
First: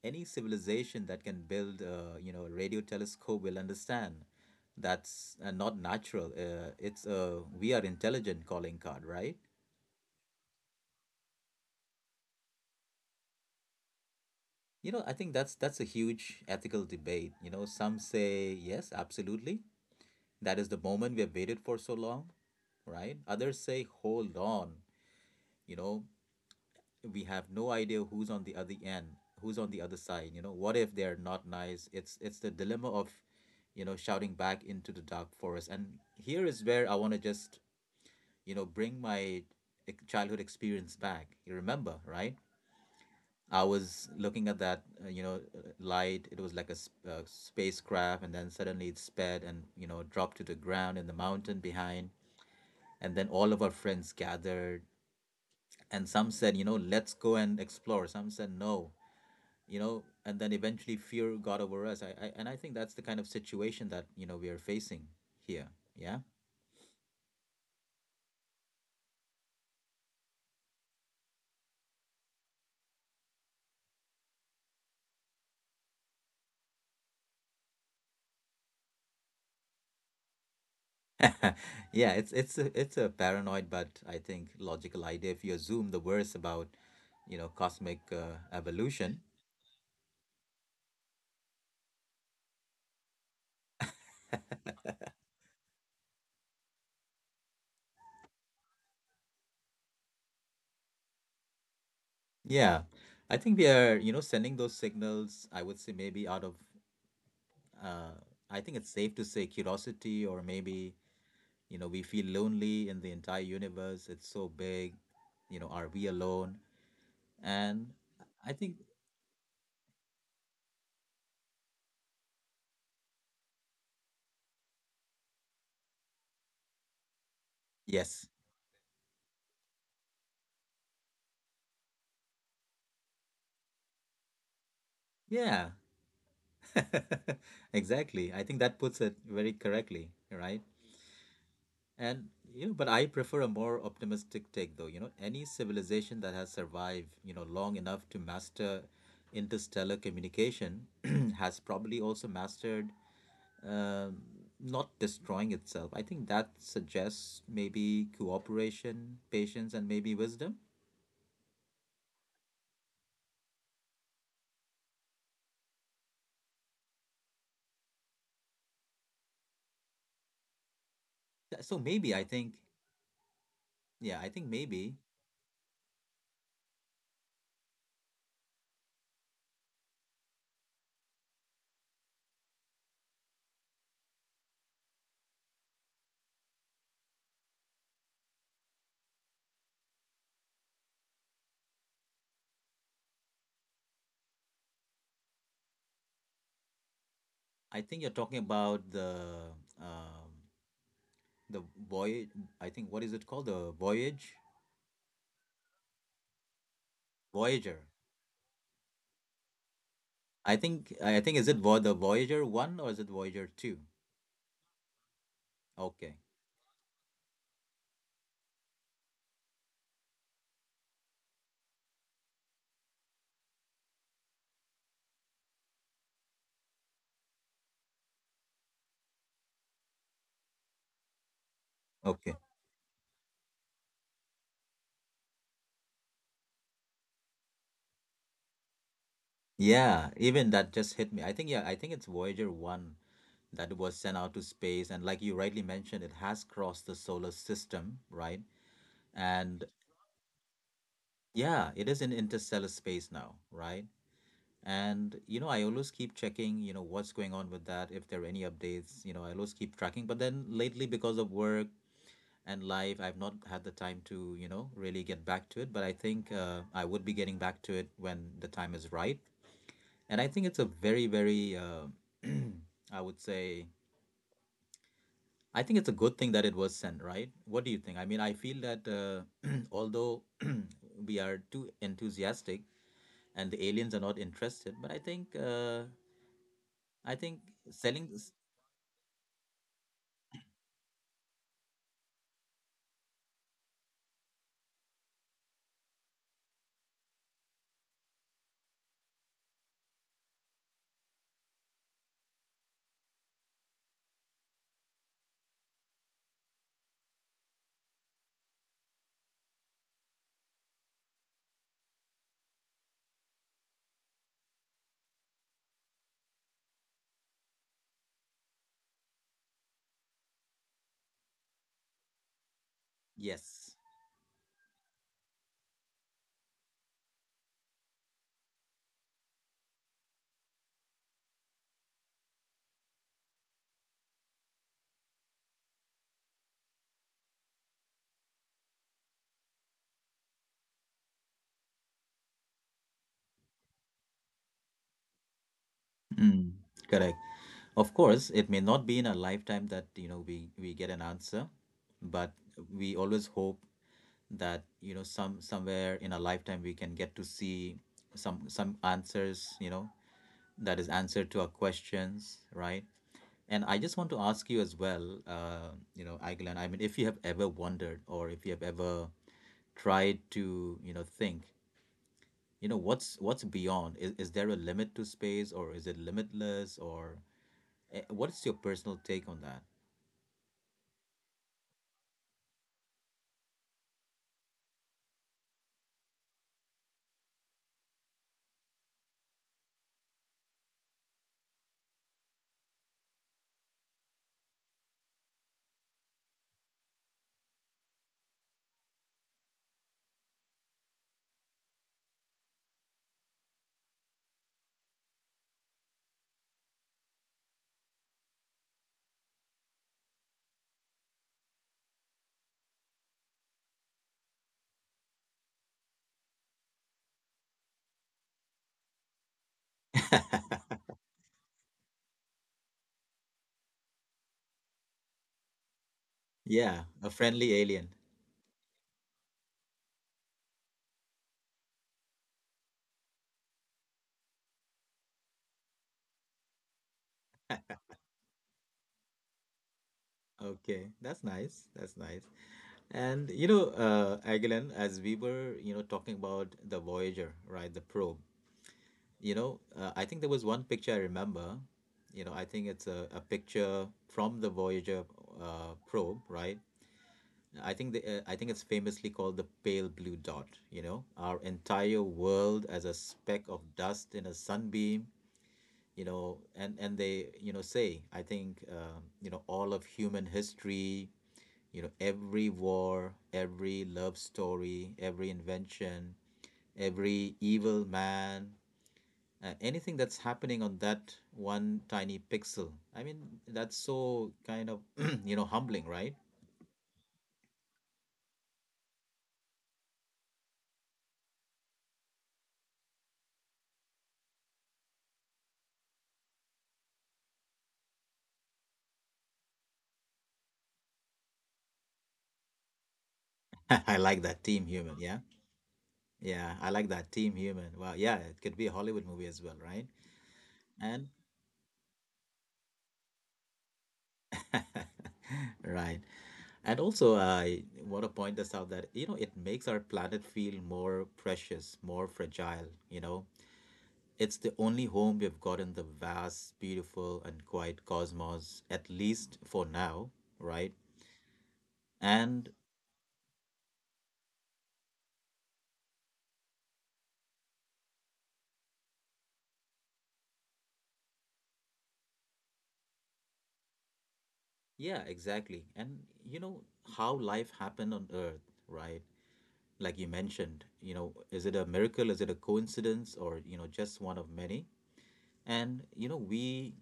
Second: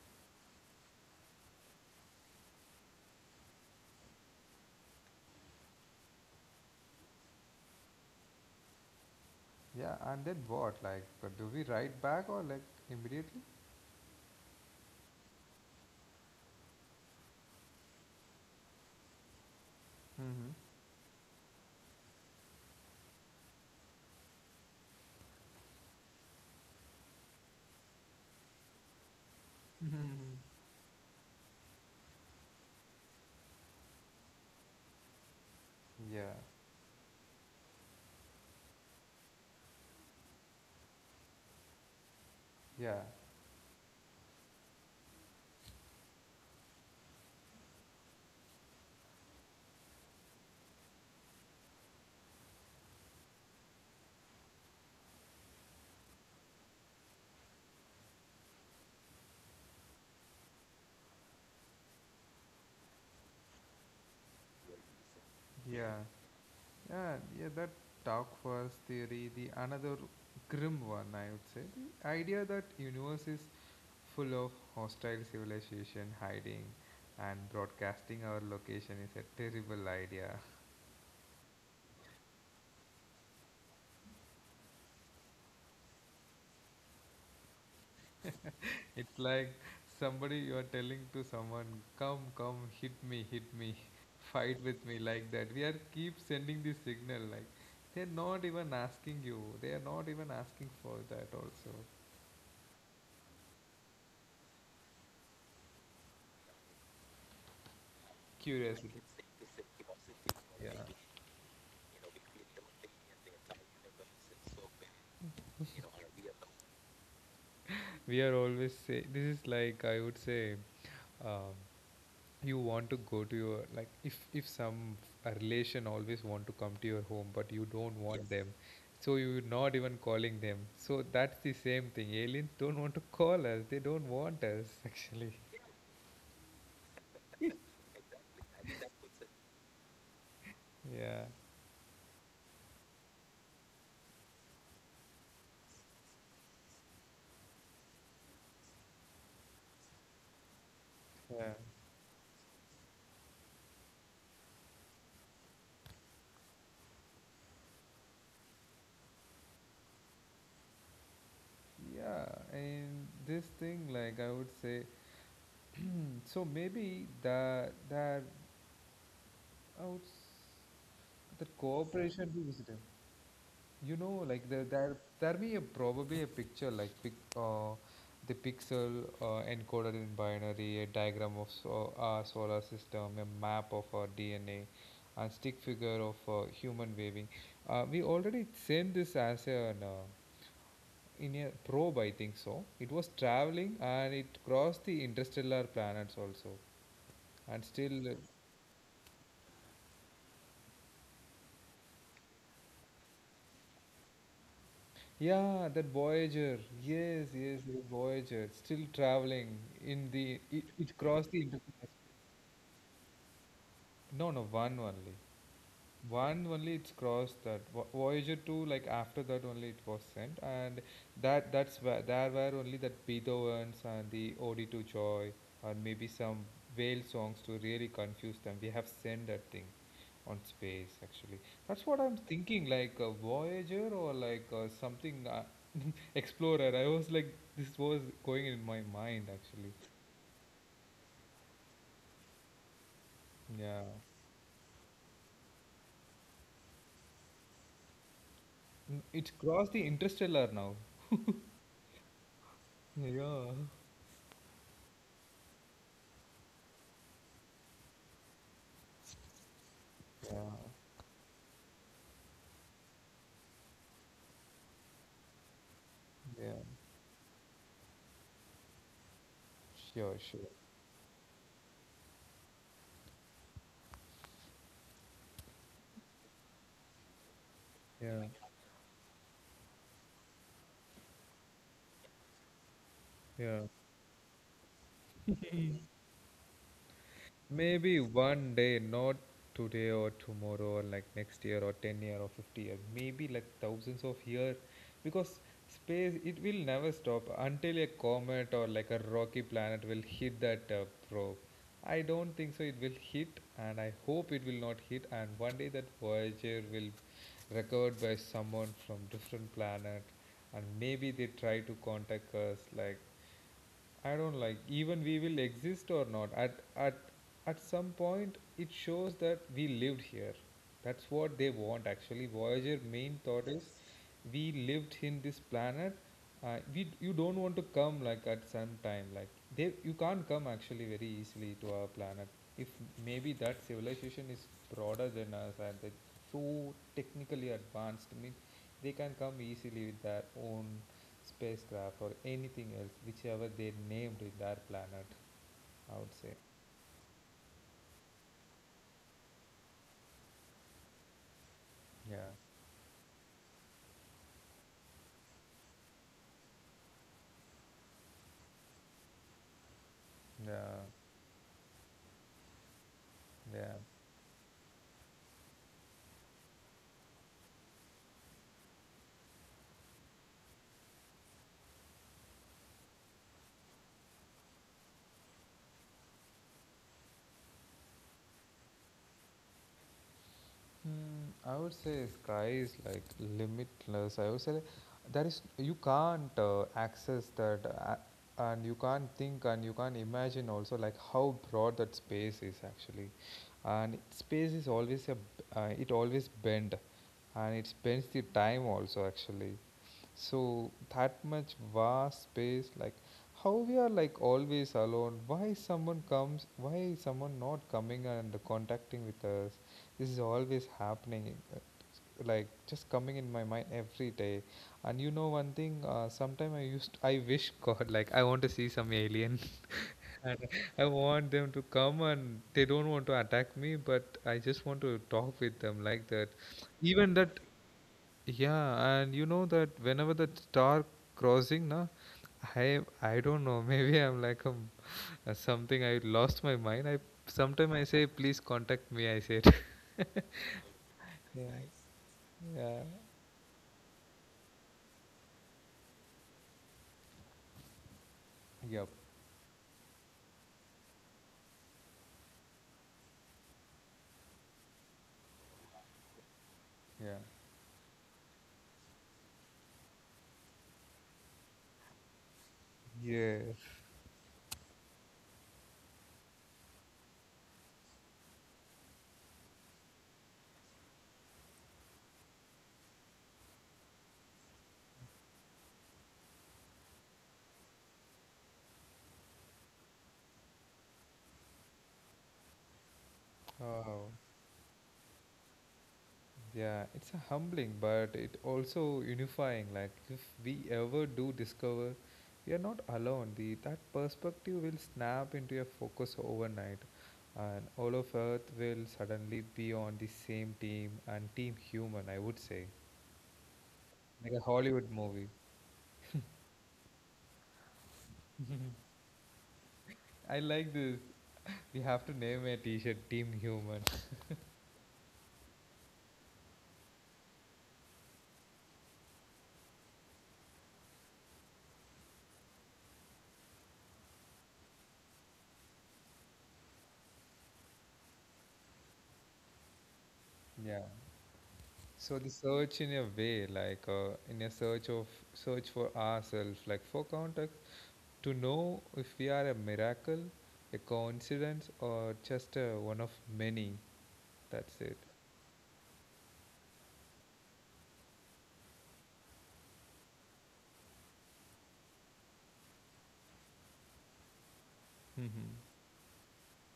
Any civilization that can build, you know, a radio telescope will understand that's not natural. It's a we are intelligent calling card, right? Yeah, and then what? Like, do we write back or like immediately? You know, I think that's a huge ethical debate. You know, some say yes, absolutely. Mm-hmm. That is the moment we have waited for so long, right? Others say, hold on, you know, we have no idea who's on the other end, who's on the other side, you know. (laughs) What if they're not nice? It's the dilemma of, you know, shouting back into the dark forest. And Yeah, here is where I want to just, you know, bring my childhood experience back. You remember, right? yeah, I was looking at that, you know, light. It was like a spacecraft, and then suddenly it sped and, you know, dropped to the ground in the mountain behind. And then all of our friends gathered, and some said, you know, let's go and explore. Some said no, you know, and then eventually fear got over us. I and I think that's the kind of situation that, you know, we are facing here. yeah. Yeah. Yeah, yeah, that dark forest theory, the another grim one, I would say. The idea that universe is full of hostile civilization hiding and broadcasting our location is a terrible idea. (laughs) Yeah, it's a paranoid but I think logical idea. If you assume the worst about, you know, cosmic (laughs) evolution. It's like somebody you are telling to someone, come, come, hit me, (laughs) fight with me like that. We are keep sending this signal, like they're not even asking you. They are not even asking for that also. Yeah, I think we are, you know, sending those signals. I would say maybe out of, uh, I think it's Curiosity. safe to say curiosity, or Yeah. maybe, you know, we feel lonely in the entire universe. It's so big, you know, are we alone? And We are I always think, say this is, like, I would say, um, you want to go to your, like, if some a relation always want to come to your home but you don't want, yes, yes, them, so you're not even calling them, so that's the same thing, aliens don't want to call us, they don't want us, (laughs) actually. yeah, (laughs) exactly. I think that puts it very correctly, right? Yeah, And you know, but I prefer a more optimistic take though. You know, any civilization that has survived, you know, long enough to master interstellar communication (clears throat) has yeah, probably also mastered um, not destroying itself. I think that suggests maybe cooperation, patience, and maybe wisdom. yeah, and this thing, like, I would say, hmm, so maybe that, i would s- that So maybe I cooperation, think, you yeah, know, I think like maybe there may a, probably a picture like, the pixel encoded in binary, a diagram of, so, our solar system, a map of our DNA, and stick figure of human waving. We already sent this as an, in a probe, I think. So it was traveling and it crossed the interstellar planets also, and I think still. you're talking about um, the voyage. I think what is it called? The voyage, Yeah, that Voyager. Yes, yes, Voyager. the Voyager. Still traveling in the. I It, think it I think crossed is the it Vo the interstellar. Voyager 1 or is it Voyager 2? No, no, one only. Okay. One only it's crossed that. Voyager 2, like after that only it was sent. And that's where there were only that Beethoven's and the Ode to Joy, and maybe some whale songs to really confuse them. We have sent that thing on space actually. That's what I'm Okay. thinking, like a Voyager, or like something. Explorer. I was like, this was going in my mind actually. Yeah, even that just hit me. I think yeah, I think it's Voyager 1 that Yeah, was sent out to space, and like you rightly mentioned, it has crossed the solar system, right? It's And crossed the Interstellar now. yeah, it is in interstellar space now, Yeah. right? And you know, I always keep checking, you know, what's going on with that, if there are any updates, you know, I always keep tracking. But Yeah. then lately because of work and life, I've not had the time to, you know, really get back to it, but I think Yeah. I would be getting back to it when the time is right. Sure. And I think Sure. it's a very, very, (clears throat) I would say, I think it's a good thing that it was sent, right? What do you think? I mean, Yeah. I feel that (clears throat) although (clears throat) we are too enthusiastic and Yeah. the aliens are not interested, but I think Maybe selling, one day, not today or tomorrow, or like next year, or 10 year or 50-year, maybe like thousands of years, because space, it will never stop until a comet or like a rocky planet will hit that probe. I don't think so it will hit, and I hope it will not hit, and one day that Voyager will recovered by someone from different planet, and maybe they try to contact us, like. I don't, like, even we will exist or not. At some point it shows that we lived here. That's what they want actually. Voyager main thought yes. is, we lived in this planet. We You don't want to come, like at some time, like, they, you can't come actually very easily to our planet. If maybe that civilization is broader than us and they're so technically advanced, I mean, they can come easily with their own spacecraft or anything else, whichever they named in their planet, I would say. Mm, correct. Of course, it may not be in our lifetime that, you know, we get an answer, Yeah, but we always hope that, you know, some somewhere in our lifetime we can get to see some answers, you know, that yeah, is answered to our questions, right? And I yeah. just want to ask you as well, you know, Aiglan, I mean, if you have ever wondered or if you have ever tried to, you know, think, you know, what's beyond? Is there a limit to space, or is it limitless, or what is your personal take on that? Mm, I would say sky is like limitless, I would say. There is, you can't access that, and you can't think and you can't imagine also, like how broad that space is actually, and space is always it always bend, and it bends the time also actually. So that much vast space, like, how we are like always alone, why someone comes, why is someone not coming and contacting with us, this is always happening, like just coming in my mind every day. And you know one thing, sometime I wish, (laughs) god, like I want to see some alien (laughs) and (laughs) I want them to come, and they don't want to attack me, but I just want to talk with them, like that. Yeah, a Even that, friendly alien. yeah, and you know that whenever the star crossing, na, I don't know. (laughs) Maybe I'm like a, (laughs) something. I lost my mind. I Sometimes I say, please contact me. I said, (laughs) Okay, that's nice. That's nice. Yeah. And you know, Aguilan, as we were, you know, talking about the Voyager, right, the probe, Yeah, yep, you know, I think there was one picture I remember. You know, I think it's a picture from the Voyager probe, right? yeah. I think the, I think it's famously called the pale blue dot, you know, our entire world as a speck Yes. of dust in a sunbeam, you know. And they, you know, say I think, you know, all of human history, you know, every war, every love story, every invention, every evil man, anything that's happening on that one tiny pixel, I mean, that's Oh. so kind of, (clears throat) you know, humbling, right? Yeah, it's a humbling, but it also unifying. Like if we ever do discover we are not alone, the that perspective will snap into a focus overnight, and all of Earth will suddenly be on the same team, and team human, I would say, (laughs) I like like a that, team Hollywood human. Yeah, movie. yeah, I like that team human. Well, yeah, it could be a Hollywood movie as well, right? I like this. And We have to name a T-shirt Team Human. (laughs) right. And also, I want to point this out, that, you know, it makes our planet feel more precious, more fragile, you know. It's the only home we've got in the vast, beautiful, and quiet cosmos, at least for now, right? Yeah. So the And search, in a way, like, in a search for ourselves, like for context, to know if we are a miracle, a coincidence, or just one of many. That's yeah, it. exactly. And you know how life happened on Earth, right? Like you mentioned, you know, is it a miracle? Is it a coincidence or, you know, just one of many? Mm-hmm. And, you know, we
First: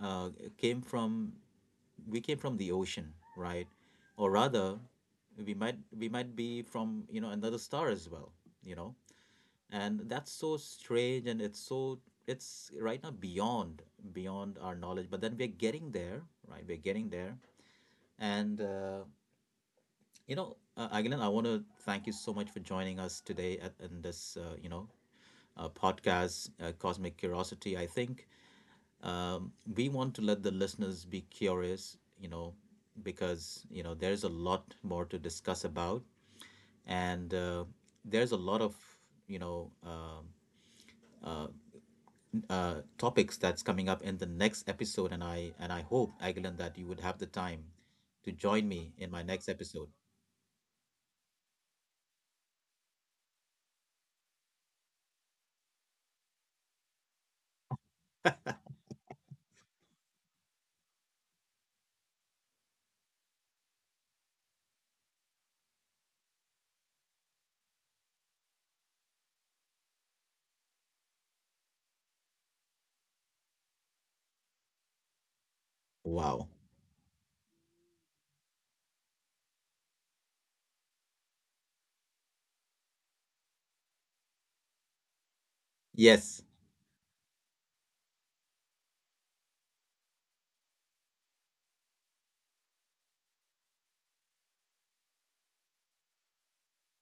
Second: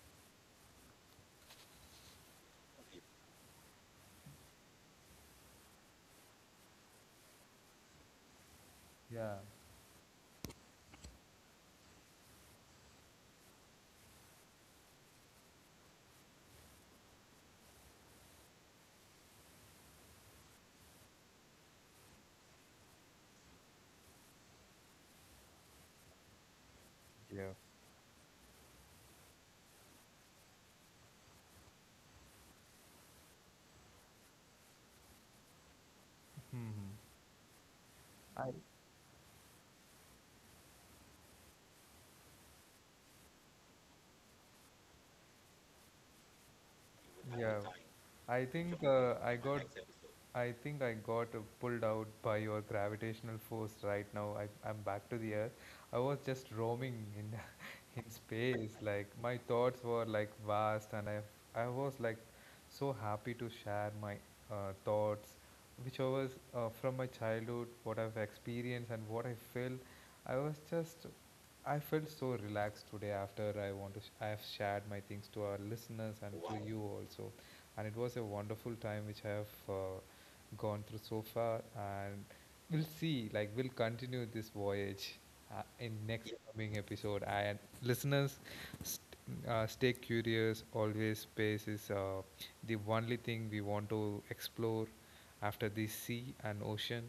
uh, came from, we came from the ocean, right? Or rather, we might be from, you know, another star as well, you know. Yeah. And that's so strange, and it's so, it's right now beyond, beyond our knowledge. But then we're getting there, right? We're getting there, and you know, Agilan, I want to thank you so much for joining us today at in this you know, podcast, Cosmic Yeah. Curiosity. I think we want to let the listeners be curious, you know, because, you know, there's a lot more to discuss about. Mm-hmm. And there's a lot of, you know, uh, topics that's coming up in the next episode. And I hope, Agilan, that you would have the time Yeah. to I join me think in my next episode. I think I got pulled out by your gravitational force right now. I'm back to the earth. I was just roaming in space. Like my thoughts were like vast, and I was like so happy to share my thoughts, which I was, from my childhood, what I've experienced and what I felt. I was just I felt so relaxed today after I want to I have shared my things to our listeners, and to, Wow. Wow, you also, and it was a wonderful time which I have gone through so far, and we'll see, like we'll continue this voyage in next, yeah, Yes. coming episode. And listeners, st- stay curious. Always space is the only thing we want to explore after the sea and ocean,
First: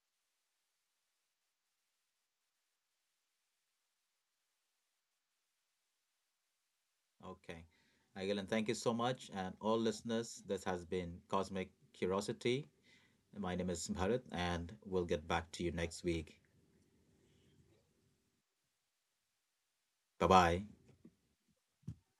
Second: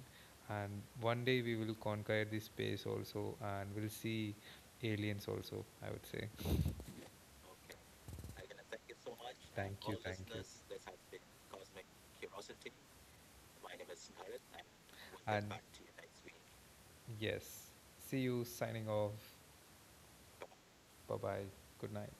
and one day we will conquer the space also, and we'll see aliens also, I would say. Okay. Agilan, thank you so much. And Thank all you, thank listeners, this has you, been Cosmic Curiosity. My name is Bharat, and we'll get back and to you next week. yes, see you signing off. 拜拜。Bye bye. Good night.